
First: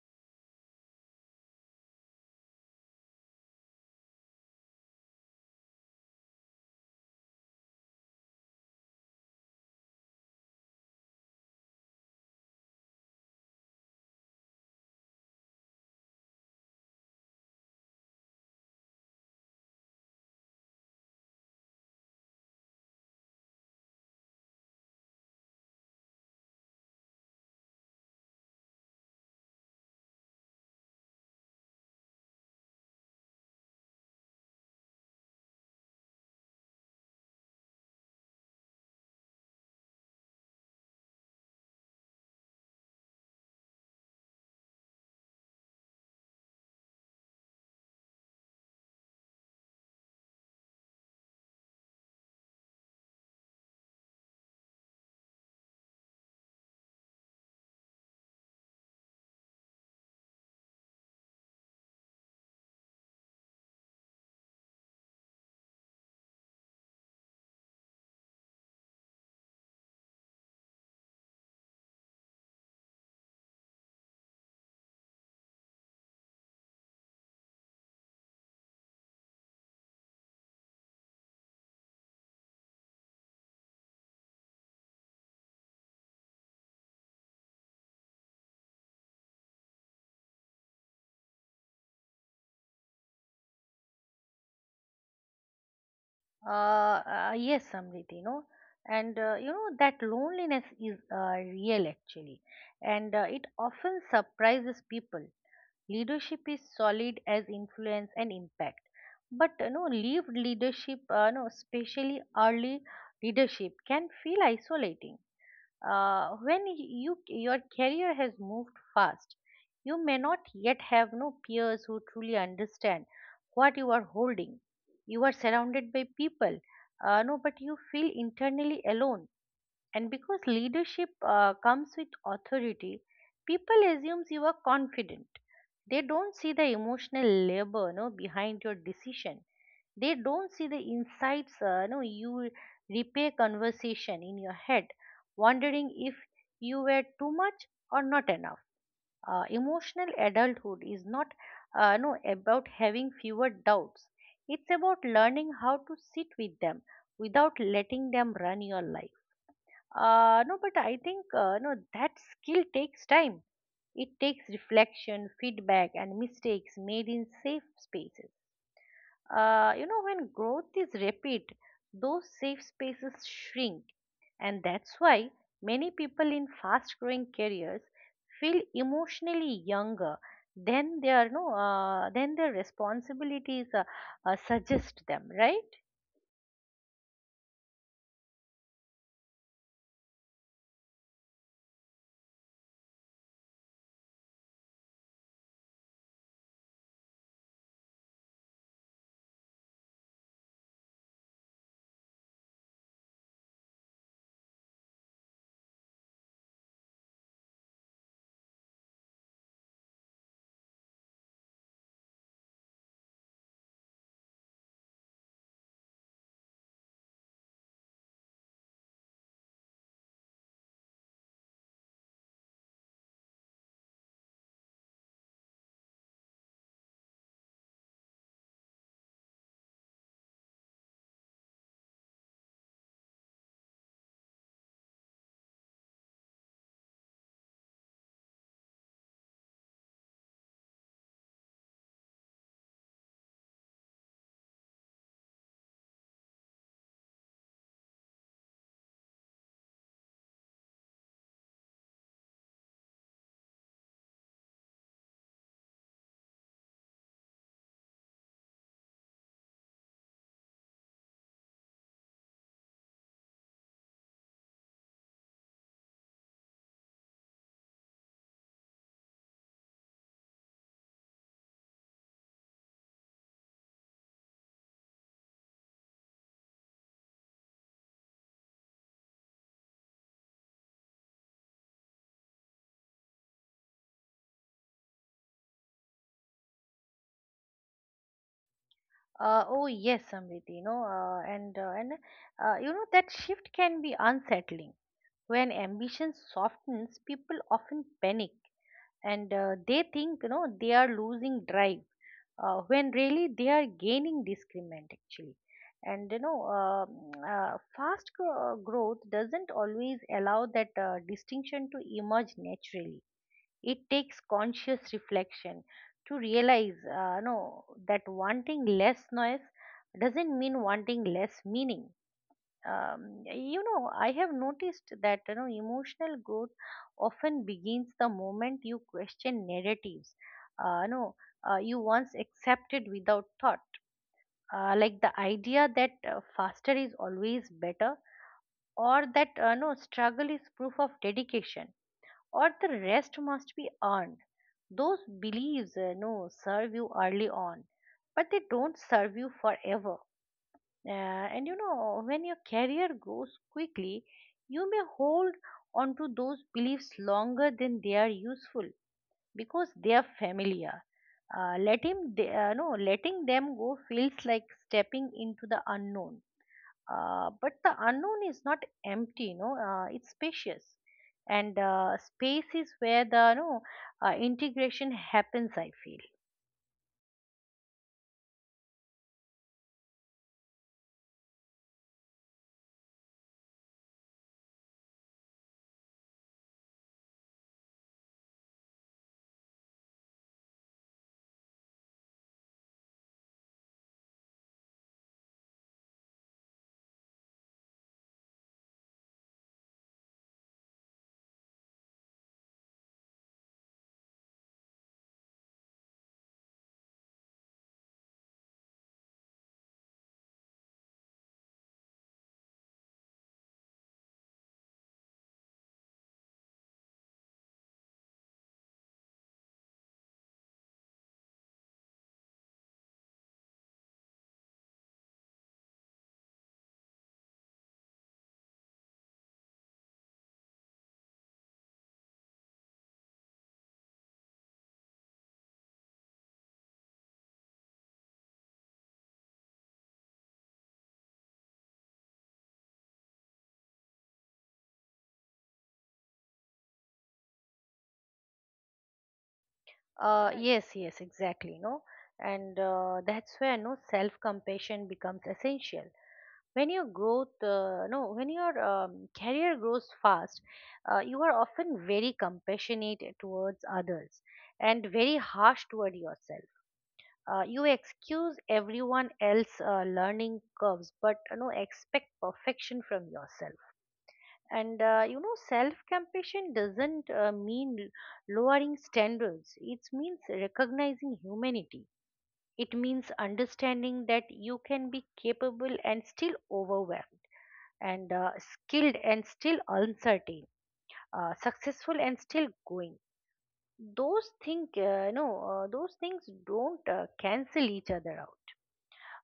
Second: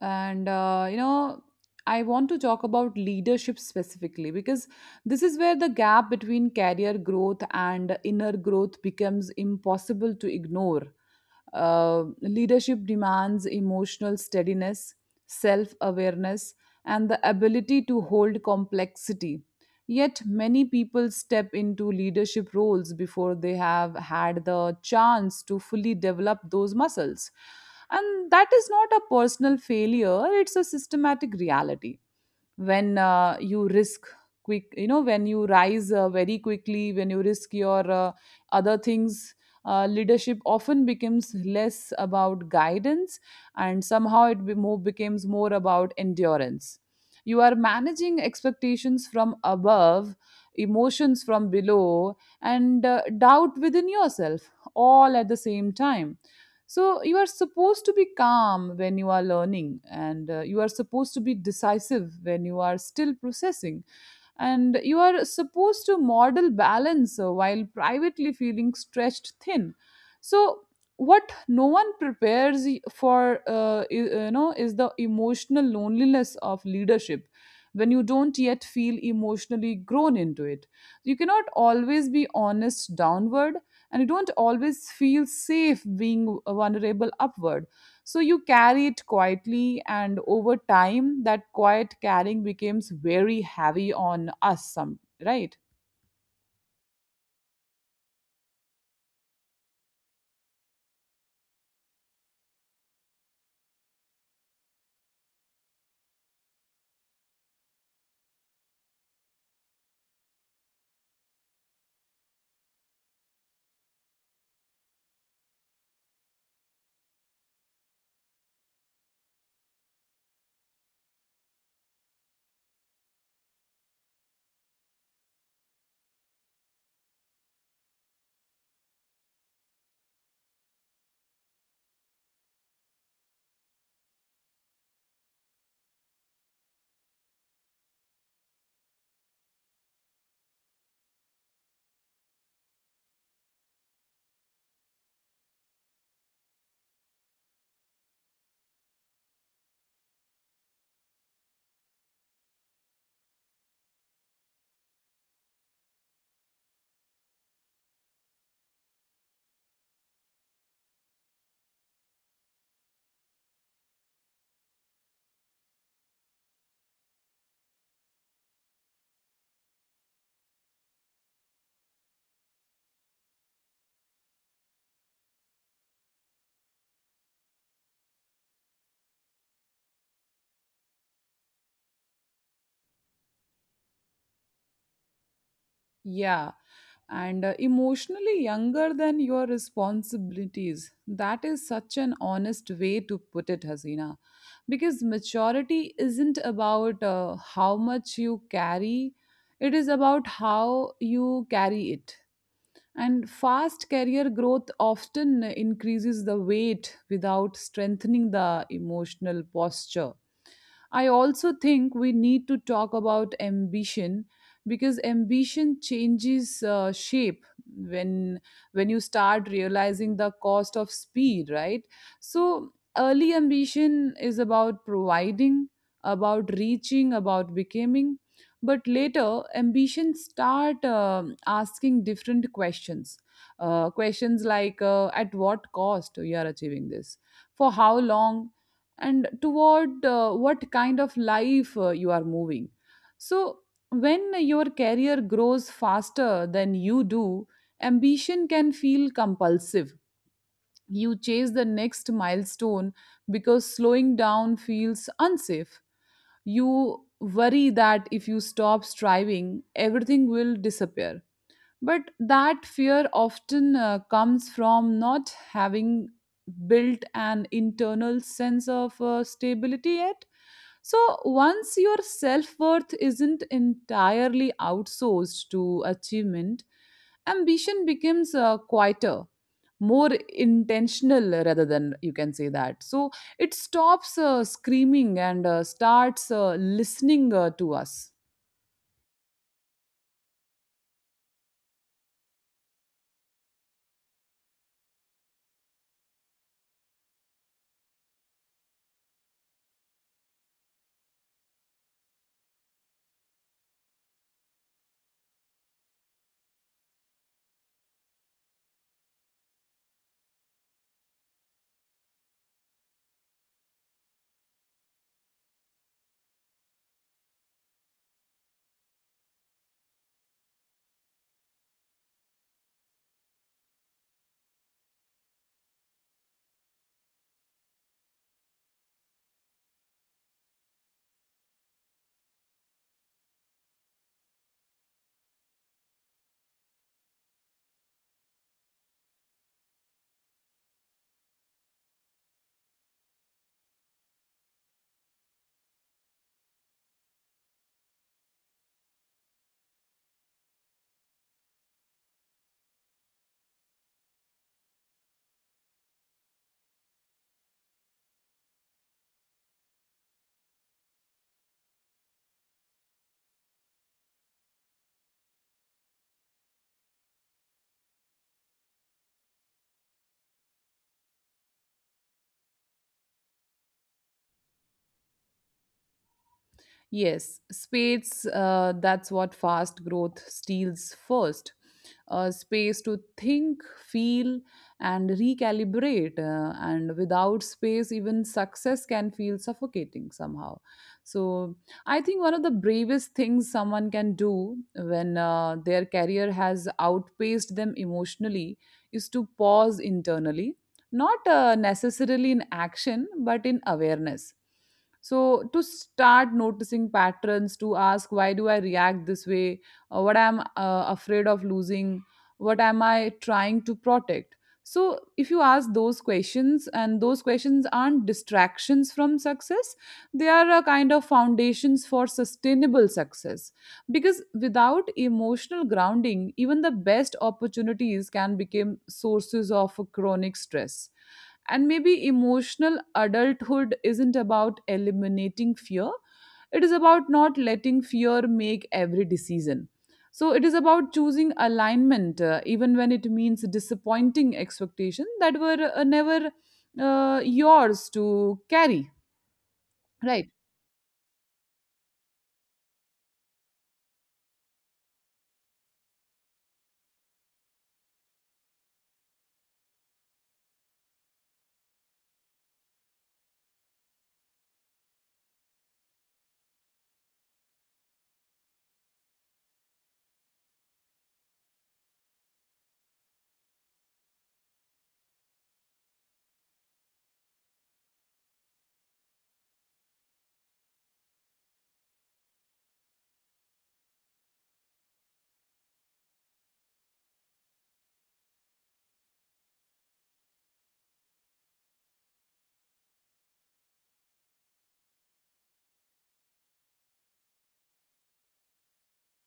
S1: And, I want to talk about leadership specifically because this is where the gap between career growth and inner growth becomes impossible to ignore. Leadership demands emotional steadiness, self awareness, and the ability to hold complexity. Yet, many people step into leadership roles before they have had the chance to fully develop those muscles. And that is not a personal failure, it's a systematic reality. When you rise very quickly, when you risk your other things, leadership often becomes less about guidance, and somehow it be more becomes more about endurance. You are managing expectations from above, emotions from below, and doubt within yourself all at the same time. So you are supposed to be calm when you are learning, and you are supposed to be decisive when you are still processing, and you are supposed to model balance while privately feeling stretched thin. So what no one prepares y- for I- you know is the emotional loneliness of leadership. When you don't yet feel emotionally grown into it, you cannot always be honest downward, and you don't always feel safe being vulnerable upward. So you carry it quietly, and over time, that quiet carrying becomes very heavy on us, some, right?
S2: Yes, Samriti, you know, and you know, that loneliness is real, actually, and it often surprises people. Leadership is solid as influence and impact, but you know, leave leadership, no especially early leadership, can feel isolating. When your career has moved fast, you may not yet have no peers who truly understand what you are holding. You are surrounded by people, no but you feel internally alone. And because leadership comes with authority, people assumes you are confident. They don't see the emotional labor no behind your decision. They don't see the insights, no you replay conversation in your head, wondering if you were too much or not enough. Emotional adulthood is not no about having fewer doubts, it's about learning how to sit with them without letting them run your life. Uh, no, but I think no that skill takes time. It takes reflection, feedback, and mistakes made in safe spaces. You know, when growth is rapid, those safe spaces shrink, and that's why many people in fast-growing careers feel emotionally younger than their no than their responsibilities suggest them, right?
S1: Yeah, and emotionally younger than your responsibilities. That is such an honest way to put it, Hasina. Because maturity isn't about how much you carry, it is about how you carry it. And fast career growth often increases the weight without strengthening the emotional posture. I also think we need to talk about ambition, because ambition changes shape when when you start realizing the cost of speed, right? So early ambition is about providing, about reaching, about becoming. But later, ambition start asking different questions. Questions like, at what cost you are achieving this, for how long, and toward what kind of life you are moving. So, when your career grows faster than you do, ambition can feel compulsive. You chase the next milestone because slowing down feels unsafe. You worry that if you stop striving, everything will disappear. But that fear often comes from not having built an internal sense of stability yet. So, once your self worth isn't entirely outsourced to achievement, ambition becomes quieter, more intentional rather, than you can say that. So, it stops screaming and starts listening to us.
S2: Oh yes, Samriti, you know, and you know, that shift can be unsettling. When ambition softens, people often panic, and they think, you know, they are losing drive, when really they are gaining discernment, actually. And you know, fast growth doesn't always allow that distinction to emerge naturally. It takes conscious reflection to realize, no, that wanting less noise doesn't mean wanting less meaning. You know, I have noticed that, you know, emotional growth often begins the moment you question narratives Uh, no, you once accepted without thought, like the idea that faster is always better, or that no struggle is proof of dedication, or the rest must be earned. Those beliefs, no, serve you early on, but they don't serve you forever. And you know, when your career grows quickly, you may hold on to those beliefs longer than they are useful because they are familiar. Let him, they, no, Letting them go feels like stepping into the unknown. But the unknown is not empty, no, it's spacious. And space is where the, no, integration happens, I feel.
S1: Yes, space, that's what fast growth steals first. Space to think, feel, and recalibrate. And without space, even success can feel suffocating somehow. So, I think one of the bravest things someone can do when their career has outpaced them emotionally is to pause internally, not necessarily in action, but in awareness, so to start noticing patterns, to ask, why do I react this way? What I'm afraid of losing, what am I trying to protect? So if you ask those questions, and those questions aren't distractions from success, they are a kind of foundations for sustainable success, because without emotional grounding, even the best opportunities can become sources of chronic stress. And maybe emotional adulthood isn't about eliminating fear, it is about not letting fear make every decision. So it is about choosing alignment, even when it means disappointing expectations that were never yours to carry, right?
S2: Yes, yes, exactly, And that's where no self compassion becomes essential. When your growth no when your career grows fast, you are often very compassionate towards others and very harsh toward yourself. You excuse everyone else' learning curves, but you know, expect perfection from yourself. And you know, self-compassion doesn't mean lowering standards. It means recognizing humanity. It means understanding that you can be capable and still overwhelmed, and skilled and still uncertain, successful and still going. Those things, those things don't cancel each other out.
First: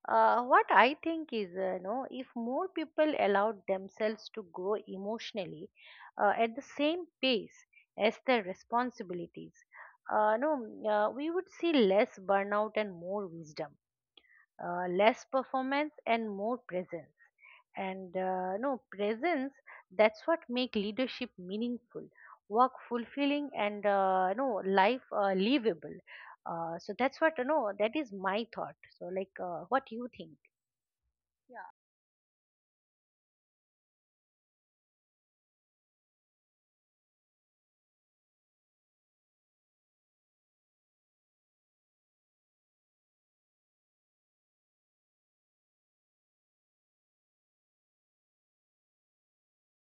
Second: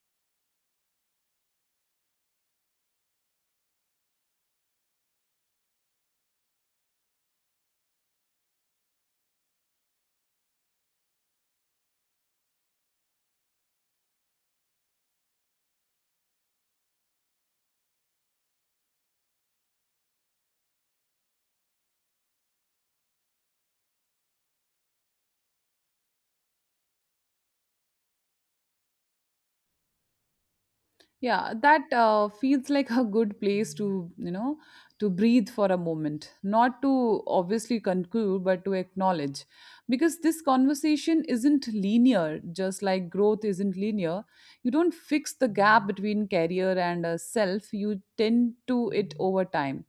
S2: What I think is, you know, if more people allowed themselves to grow emotionally at the same pace as their responsibilities, no, we would see less burnout and more wisdom, less performance and more presence. And no presence, that's what make leadership meaningful, work fulfilling, and no life livable. So that's what, you know, that is my thought. So, like, what do you think?
S1: Yeah, that feels like a good place to, you know, to breathe for a moment, not to obviously conclude, but to acknowledge, because this conversation isn't linear, just like growth isn't linear. You don't fix the gap between career and self, you tend to it over time.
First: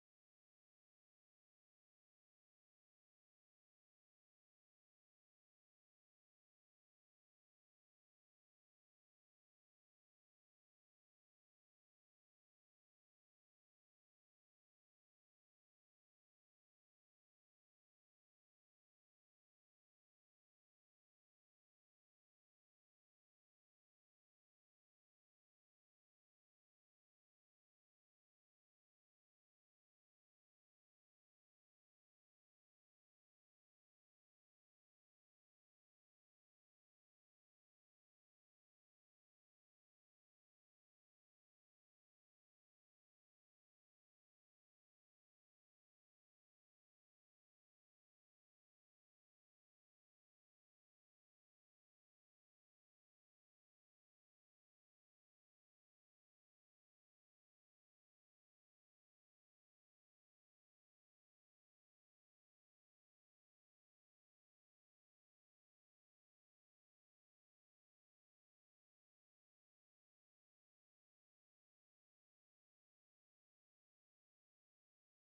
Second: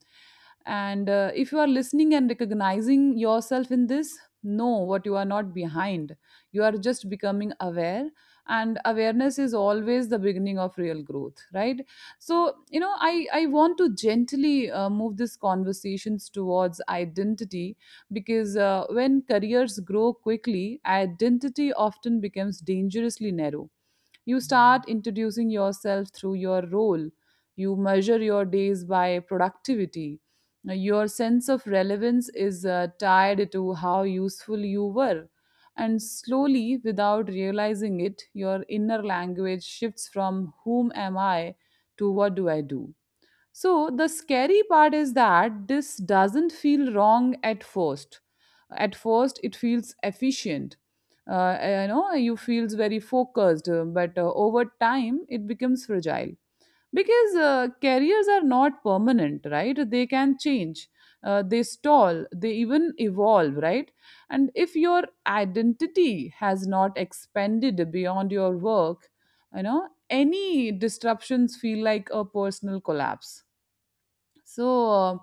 S1: And if you are listening and recognizing yourself in this, know what, you are not behind, you are just becoming aware. And awareness is always the beginning of real growth, right? So, you know, I want to gently move these conversations towards identity, because when careers grow quickly, identity often becomes dangerously narrow. You start introducing yourself through your role. You measure your days by productivity. Now, your sense of relevance is tied to how useful you were. And slowly, without realizing it, your inner language shifts from whom am I to what do I do. So the scary part is that this doesn't feel wrong at first. At first, it feels efficient. You know, you feels very focused, but over time, it becomes fragile, because careers are not permanent, right? They can change. They stall, they even evolve, right? And if your identity has not expanded beyond your work, you know, any disruptions feel like a personal collapse. So,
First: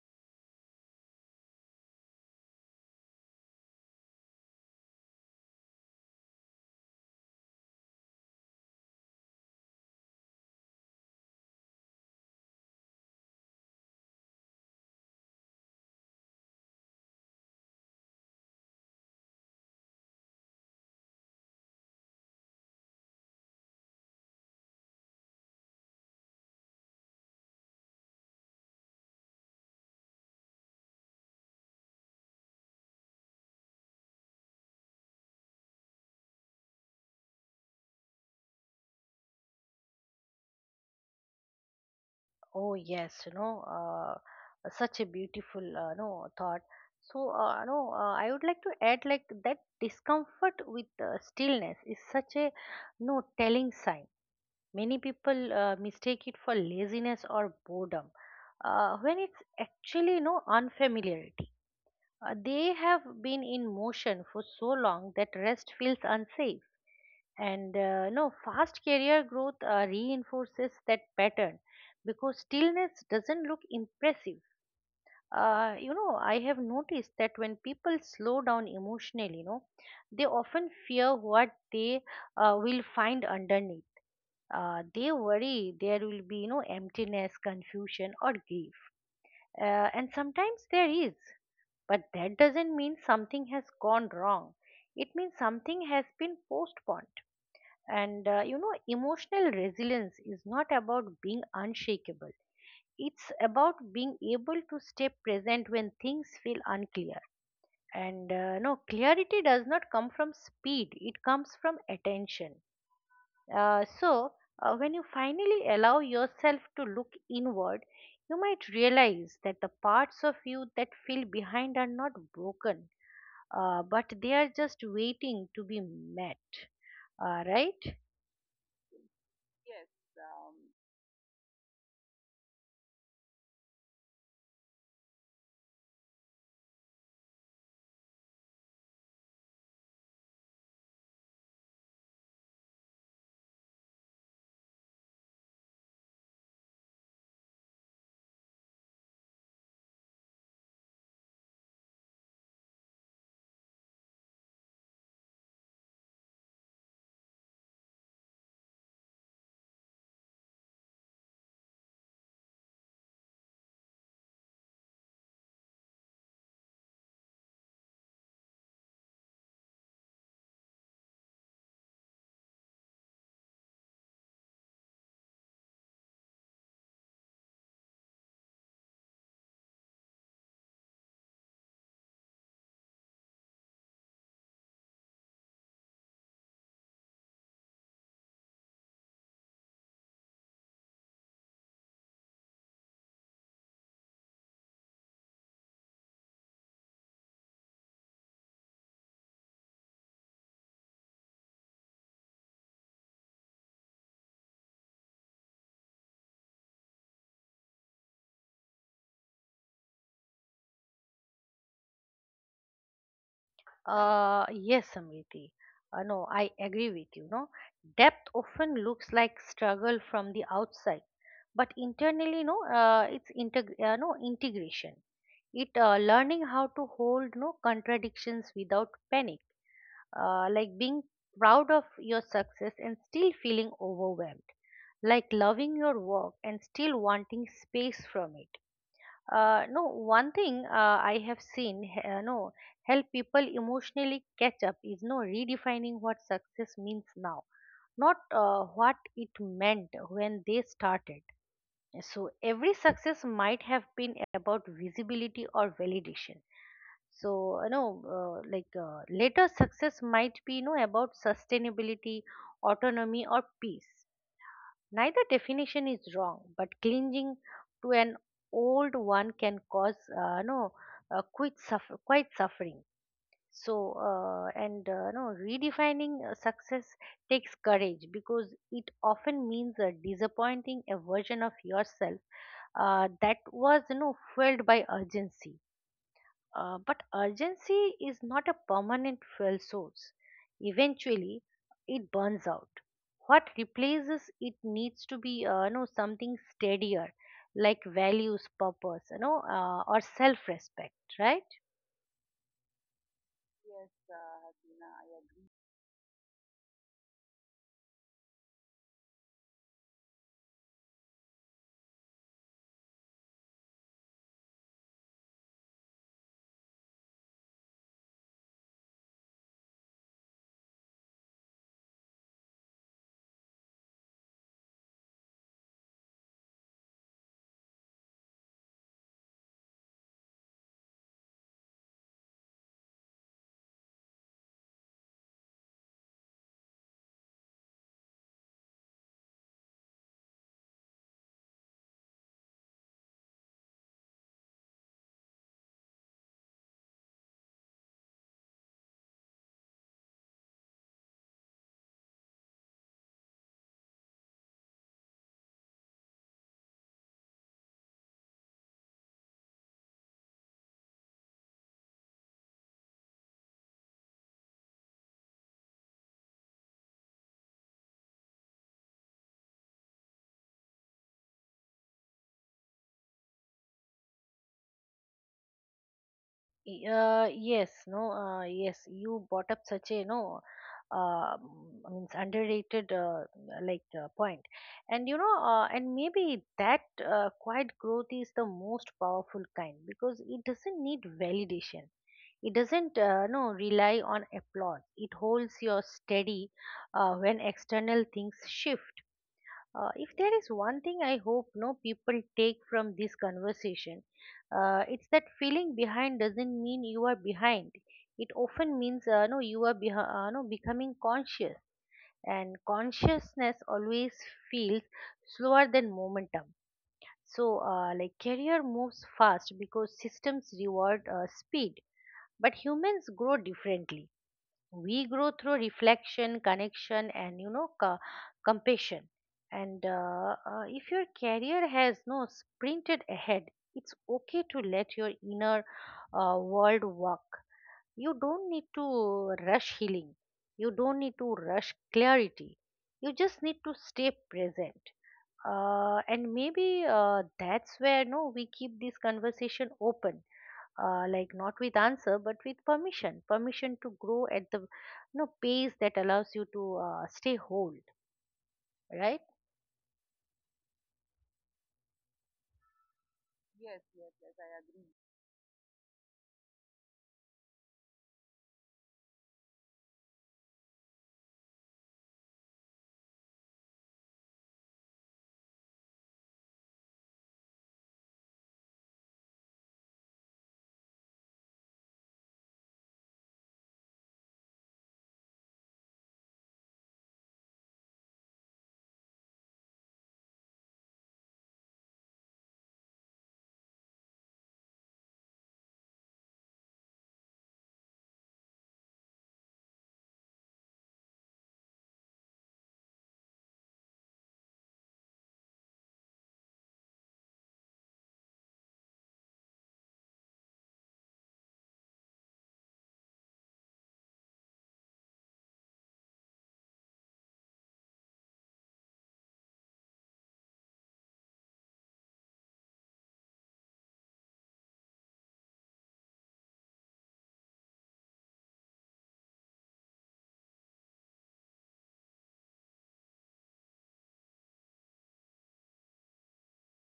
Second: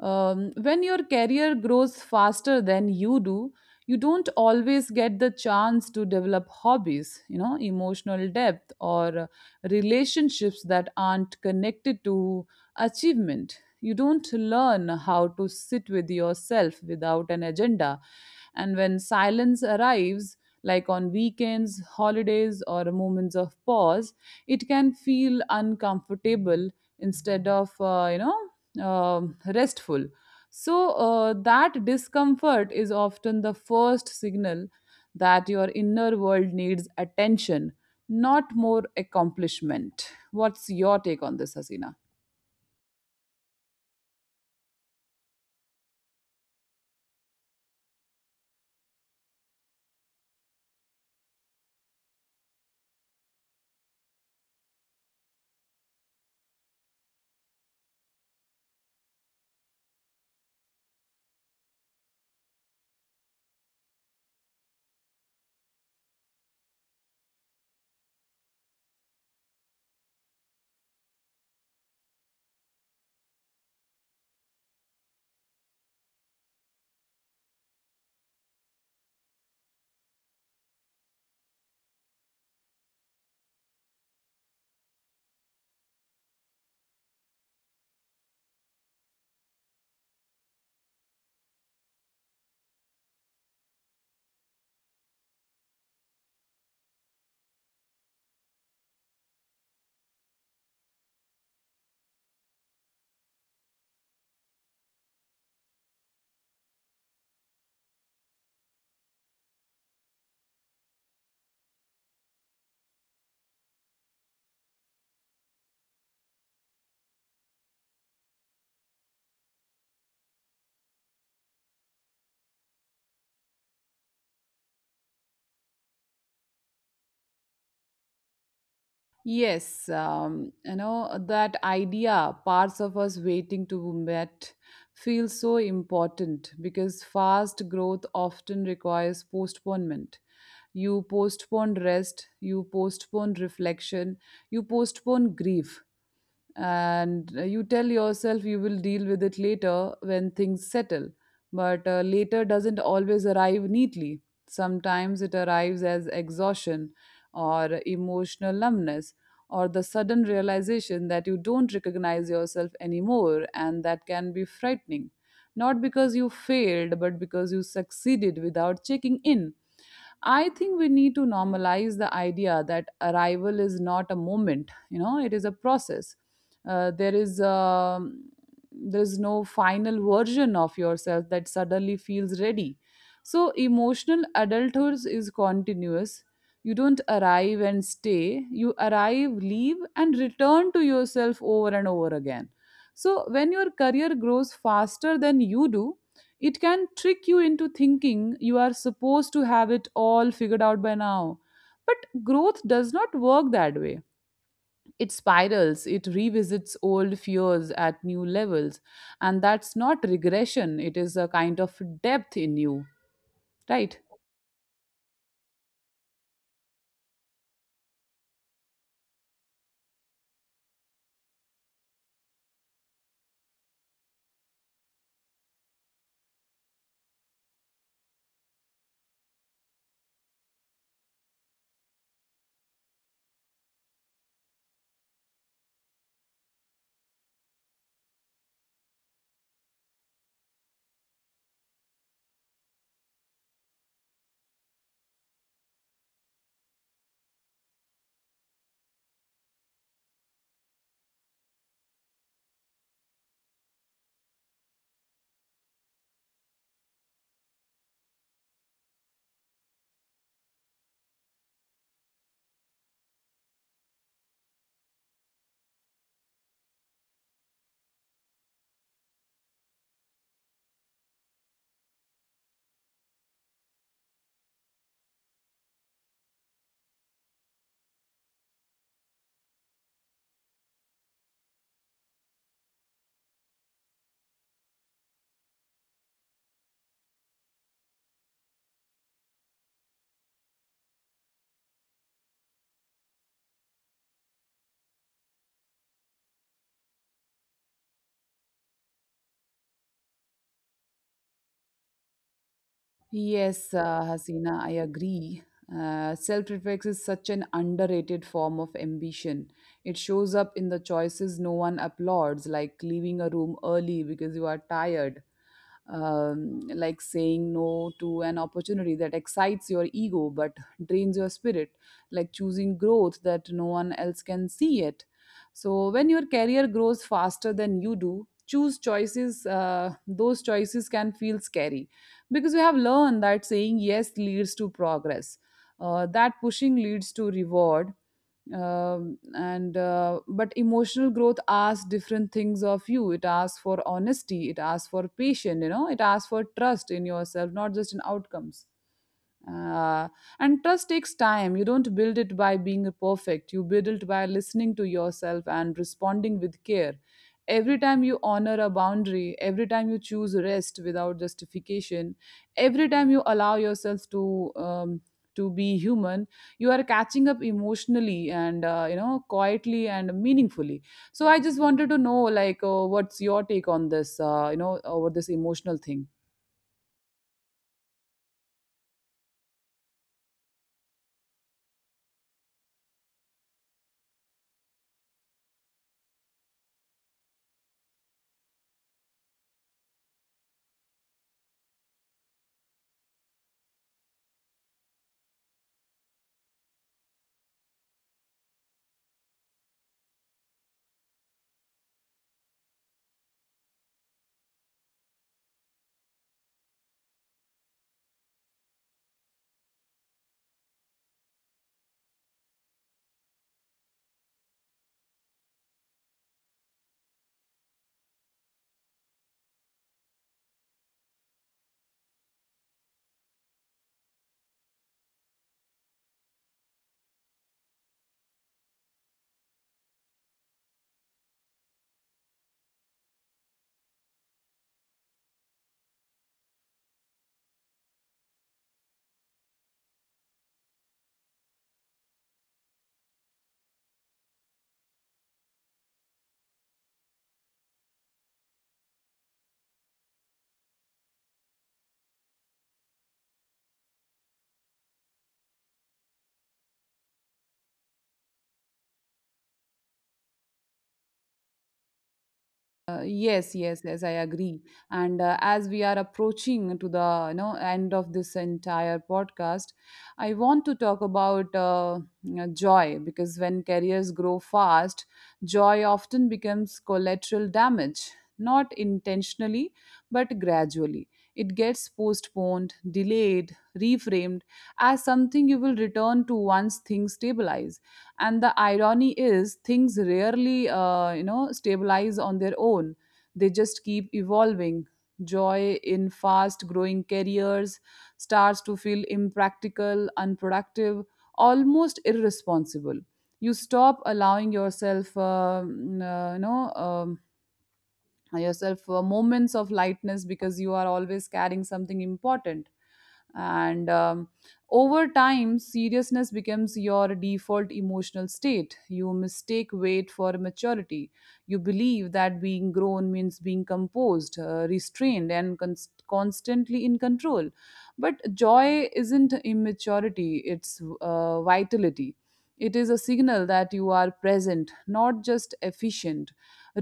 S1: when your career grows faster than you do, you don't always get the chance to develop hobbies, you know, emotional depth, or relationships that aren't connected to achievement. You don't learn how to sit with yourself without an agenda. And when silence arrives, like on weekends, holidays, or moments of pause, it can feel uncomfortable instead of, you know, restful. So, that discomfort is often the first signal that your inner world needs attention, not more accomplishment. What's your take on this, Hasina?
S2: Oh yes, you know, such a beautiful, thought. So, no, I would like to add like that discomfort with stillness is such a no telling sign. Many people mistake it for laziness or boredom, when it's actually no unfamiliarity. They have been in motion for so long that rest feels unsafe. And no, fast career growth reinforces that pattern because stillness doesn't look impressive. I have noticed that when people slow down emotionally, they often fear what they will find underneath. They worry there will be, emptiness, confusion, or grief. And sometimes there is, but that doesn't mean something has gone wrong. It means something has been postponed, and emotional resilience is not about being unshakable. It's about being able to stay present when things feel unclear. And clarity does not come from speed, it comes from attention. So, when you finally allow yourself to look inward, you might realize that the parts of you that feel behind are not broken, but they are just waiting to be met. Right?
S1: Yes, you know, that idea, parts of us waiting to be met, feels so important, because fast growth often requires postponement. You postpone rest, you postpone reflection, you postpone grief, and you tell yourself you will deal with it later, when things settle. But later doesn't always arrive neatly. Sometimes it arrives as exhaustion, or emotional numbness, or the sudden realization that you don't recognize yourself anymore, and that can be frightening. Not because you failed, but because you succeeded without checking in. I think we need to normalize the idea that arrival is not a moment, you know, it is a process. Uh, there is um there is no final version of yourself that suddenly feels ready. So emotional adulthood is continuous. You don't arrive and stay. You arrive, leave, and return to yourself over and over again. So when your career grows faster than you do, it can trick you into thinking you are supposed to have it all figured out by now. But growth does not work that way. It spirals, it revisits old fears at new levels. And that's not regression, it is a kind of depth in you, right?
S2: Yes, Samriti. No, I agree with you. No, Depth often looks like struggle from the outside, but internally, no, it's integ- no integration. It Learning how to hold contradictions without panic, like being proud of your success and still feeling overwhelmed, like loving your work and still wanting space from it. Uh, no, one thing I have seen, he- no, help people emotionally catch up is no redefining what success means now, not what it meant when they started. So every success might have been about visibility or validation. So later success might be about sustainability, autonomy, or peace. Neither definition is wrong, but clinging to an old one can cause no quite suffer, quite suffering. So and no redefining success takes courage because it often means disappointing a version of yourself that was fueled by urgency, but urgency is not a permanent fuel source. Eventually, it burns out. What replaces it needs to be, something steadier, like values, purpose, or self-respect, right?
S1: Yes, Hasina, I agree. Self reflection is such an underrated form of ambition. It shows up in the choices no one applauds, like leaving a room early because you are tired, like saying no to an opportunity that excites your ego but drains your spirit, like choosing growth that no one else can see it. So, when your career grows faster than you do, choose choices, those choices can feel scary, because we have learned that saying yes leads to progress, that pushing leads to reward, and but emotional growth asks different things of you. It asks for honesty, it asks for patience, you know, it asks for trust in yourself, not just in outcomes. uh, and trust takes time. You don't build it by being perfect, you build it by listening to yourself and responding with care. Every time you honor a boundary, every time you choose rest without justification, every time you allow yourself to be human, you are catching up emotionally, and you know, quietly and meaningfully. So I just wanted to know, like, what's your take on this, you know, over this emotional thing?
S2: Y- yes, no, yes, you brought up such a, um, I mean, underrated point. And maybe that quiet growth is the most powerful kind because it doesn't need validation. It doesn't, no, rely on applause. It holds you steady when external things shift. If there is one thing I hope no people take from this conversation, it's that feeling behind doesn't mean you are behind. It often means no you are behi- no becoming conscious, and consciousness always feels slower than momentum. So, like career moves fast because systems reward speed, but humans grow differently. We grow through reflection, connection, and compassion. And if your career has no sprinted ahead, it's okay to let your inner world work. You don't need to rush healing, you don't need to rush clarity, you just need to stay present. And maybe that's where no we keep this conversation open, like not with answer but with permission. Permission to grow at the pace that allows you to stay whole, right?
S1: Yes, yes, yes, I agree. And as we are approaching to the, you know, end of this entire podcast, I want to talk about, you know, joy, because when careers grow fast, joy often becomes collateral damage, not intentionally, but gradually. It gets postponed, delayed, reframed as something you will return to once things stabilize. And the irony is things rarely you know stabilize on their own, they just keep evolving. Joy in fast growing careers starts to feel impractical, unproductive, almost irresponsible. You stop allowing yourself moments of lightness, because you are always carrying something important. And Over time, seriousness becomes your default emotional state, you mistake weight for maturity. You believe that being grown means being composed, restrained, and constantly in control. But joy isn't immaturity, it's vitality. It is a signal that you are present, not just efficient.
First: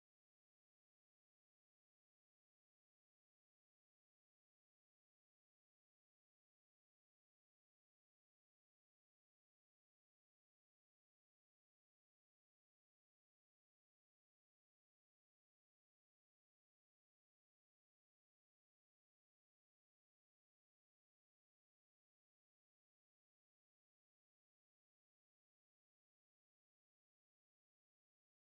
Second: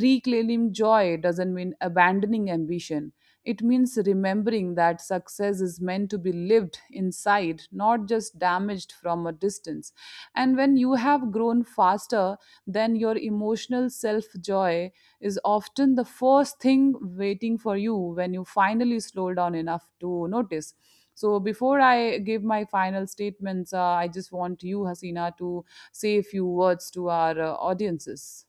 S1: Reclaiming joy doesn't mean abandoning ambition, it means remembering that success is meant to be lived inside, not just damaged from a distance. And when you have grown faster then your emotional self, joy is often the first thing waiting for you when you finally slow down enough to notice. So, before I give my final statements, I just want you, Hasina, to say a few words to our audiences.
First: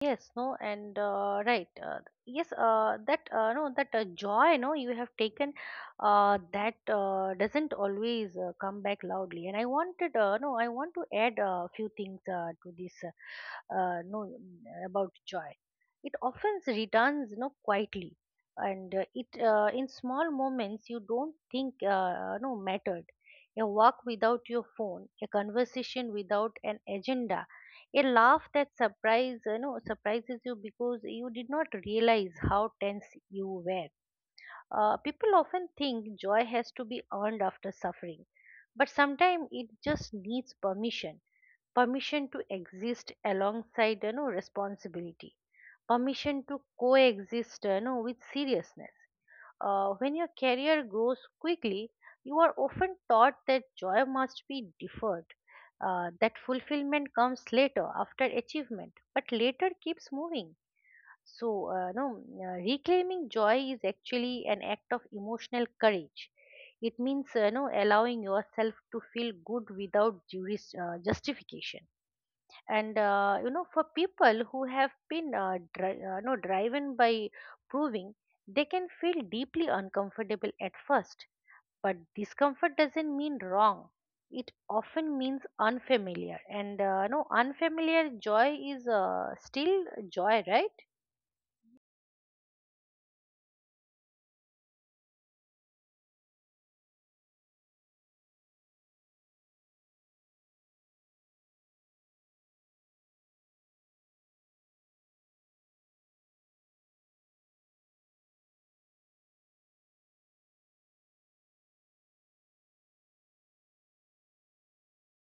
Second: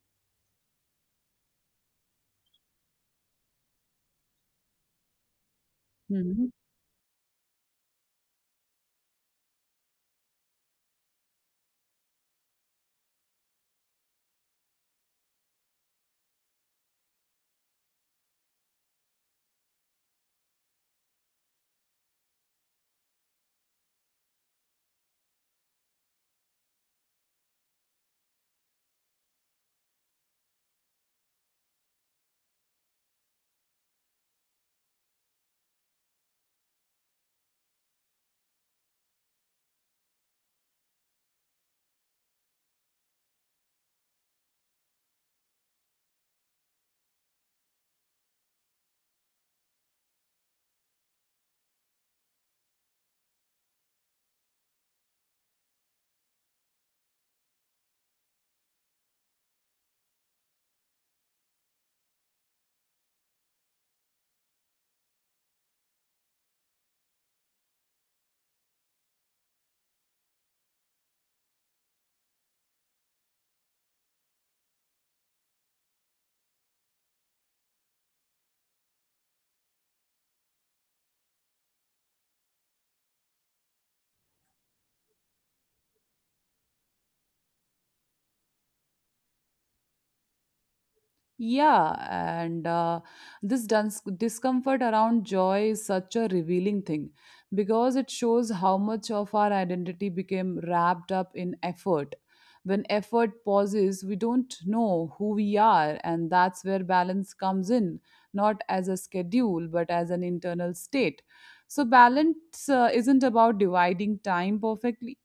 S2: Yes, no, and right. Yes, that no, that joy, no, you have taken, that doesn't always come back loudly. And I wanted, no, I want to add a few things to this, no, mm, about joy. It often returns, no, quietly, and it in small moments you don't think no, mattered. A walk without your phone, a conversation without an agenda, a laugh that surprises you because you did not realize how tense you were. People often think joy has to be earned after suffering, but sometimes it just needs permission. Permission to exist alongside responsibility. Permission to coexist with seriousness. When your career grows quickly, you are often taught that joy must be deferred, that fulfillment comes later after achievement, but later keeps moving. So, no, reclaiming joy is actually an act of emotional courage. It means, no, allowing yourself to feel good without justification. And for people who have been dri- no driven by proving, they can feel deeply uncomfortable at first. But discomfort doesn't mean wrong, it often means unfamiliar. And uh, no unfamiliar joy is still joy, right?
S1: Yeah, and this duns discomfort around joy is such a revealing thing, because it shows how much of our identity became wrapped up in effort. When effort pauses, we don't know who we are, and that's where balance comes in, not as a schedule, but as an internal state. So, balance isn't about dividing time perfectly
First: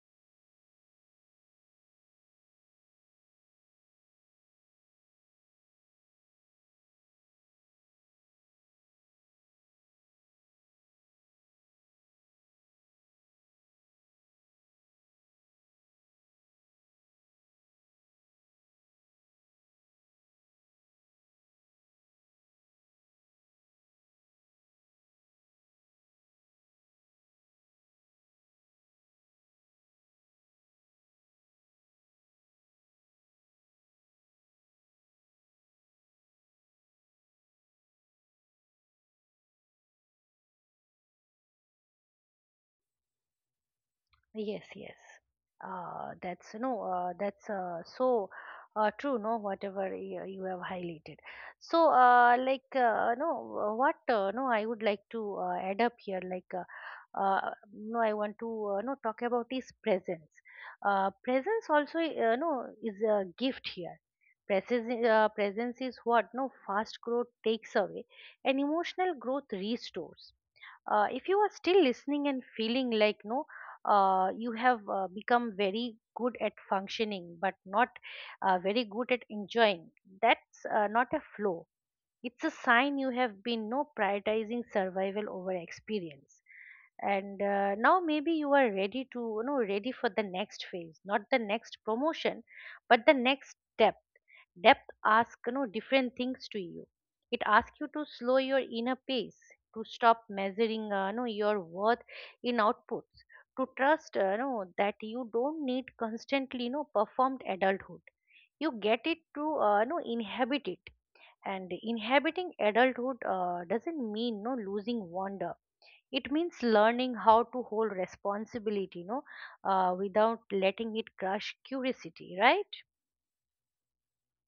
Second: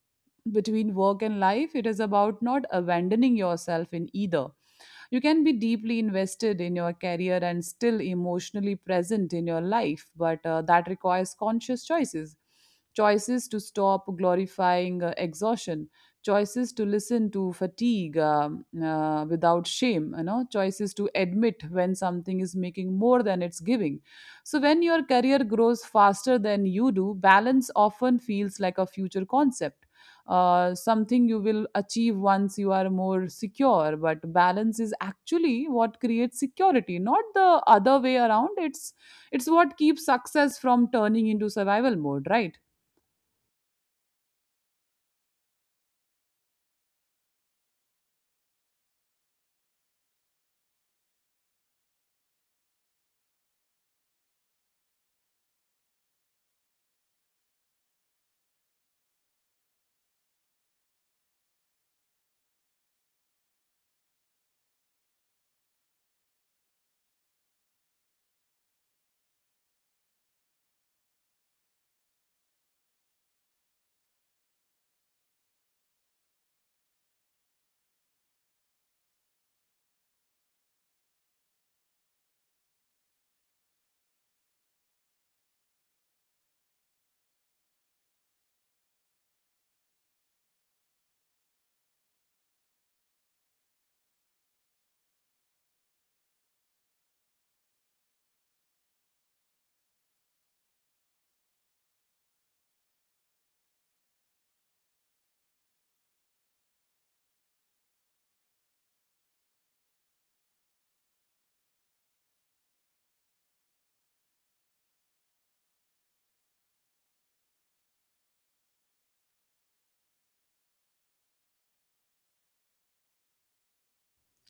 S1: between work and life, it is about not abandoning yourself in either. You can be deeply invested in your career and still emotionally present in your life, but that requires conscious choices. Choices to stop glorifying exhaustion, choices to listen to fatigue, without shame, you know, choices to admit when something is making more than it's giving. So when your career grows faster than you do, balance often feels like a future concept, something you will achieve once you are more secure. But balance is actually what creates security, not the other way around. It's what keeps success from turning into survival mode, right?
S2: Yes, yes. That's so true. No, Whatever you have highlighted. So, like, no, what? No, I would like to add up here. I want to no talk about is presence. Presence also, no, is a gift here. Presence is what no fast growth takes away, and emotional growth restores. If you are still listening and feeling like no you have become very good at functioning but not very good at enjoying, that's not a flow. It's a sign you have been no prioritizing survival over experience. And now maybe you are ready to ready for the next phase, not the next promotion but the next depth. Depth asks different things to you. It asks you to slow your inner pace, to stop measuring your worth in outputs, to trust that you don't need constantly performed adulthood. You get it to inhabit it. And inhabiting adulthood doesn't mean no losing wonder. It means learning how to hold responsibility without letting it crush curiosity, right?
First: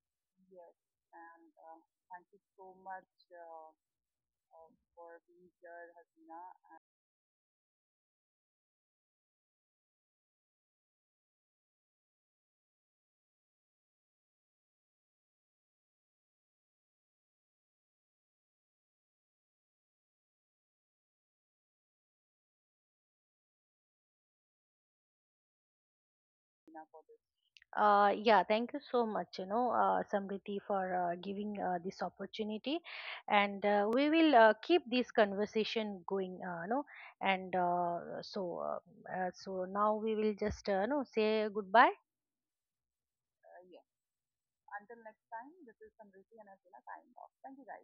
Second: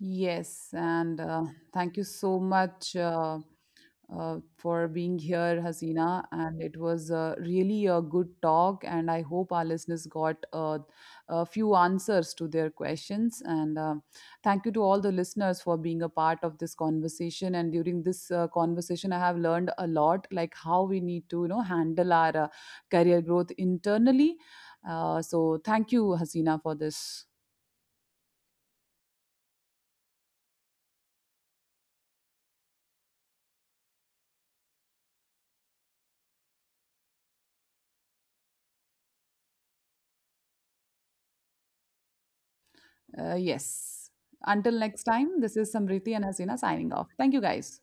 S1: Yes, and thank you so much. For being here, Hasina. And it was really a good talk. And I hope our listeners got a few answers to their questions. And thank you to all the listeners for being a part of this conversation. And during this conversation, I have learned a lot, like how we need to, you know, handle our career growth internally. So thank you, Hasina, for this.
S2: Yeah, thank you so much, Samriti, for giving this opportunity. And we will keep this conversation going. Uh, no and uh, so uh, uh, so now we will just no say goodbye.
S1: Yes. Until next time, this is Samriti and Hasina signing off. Thank you, guys.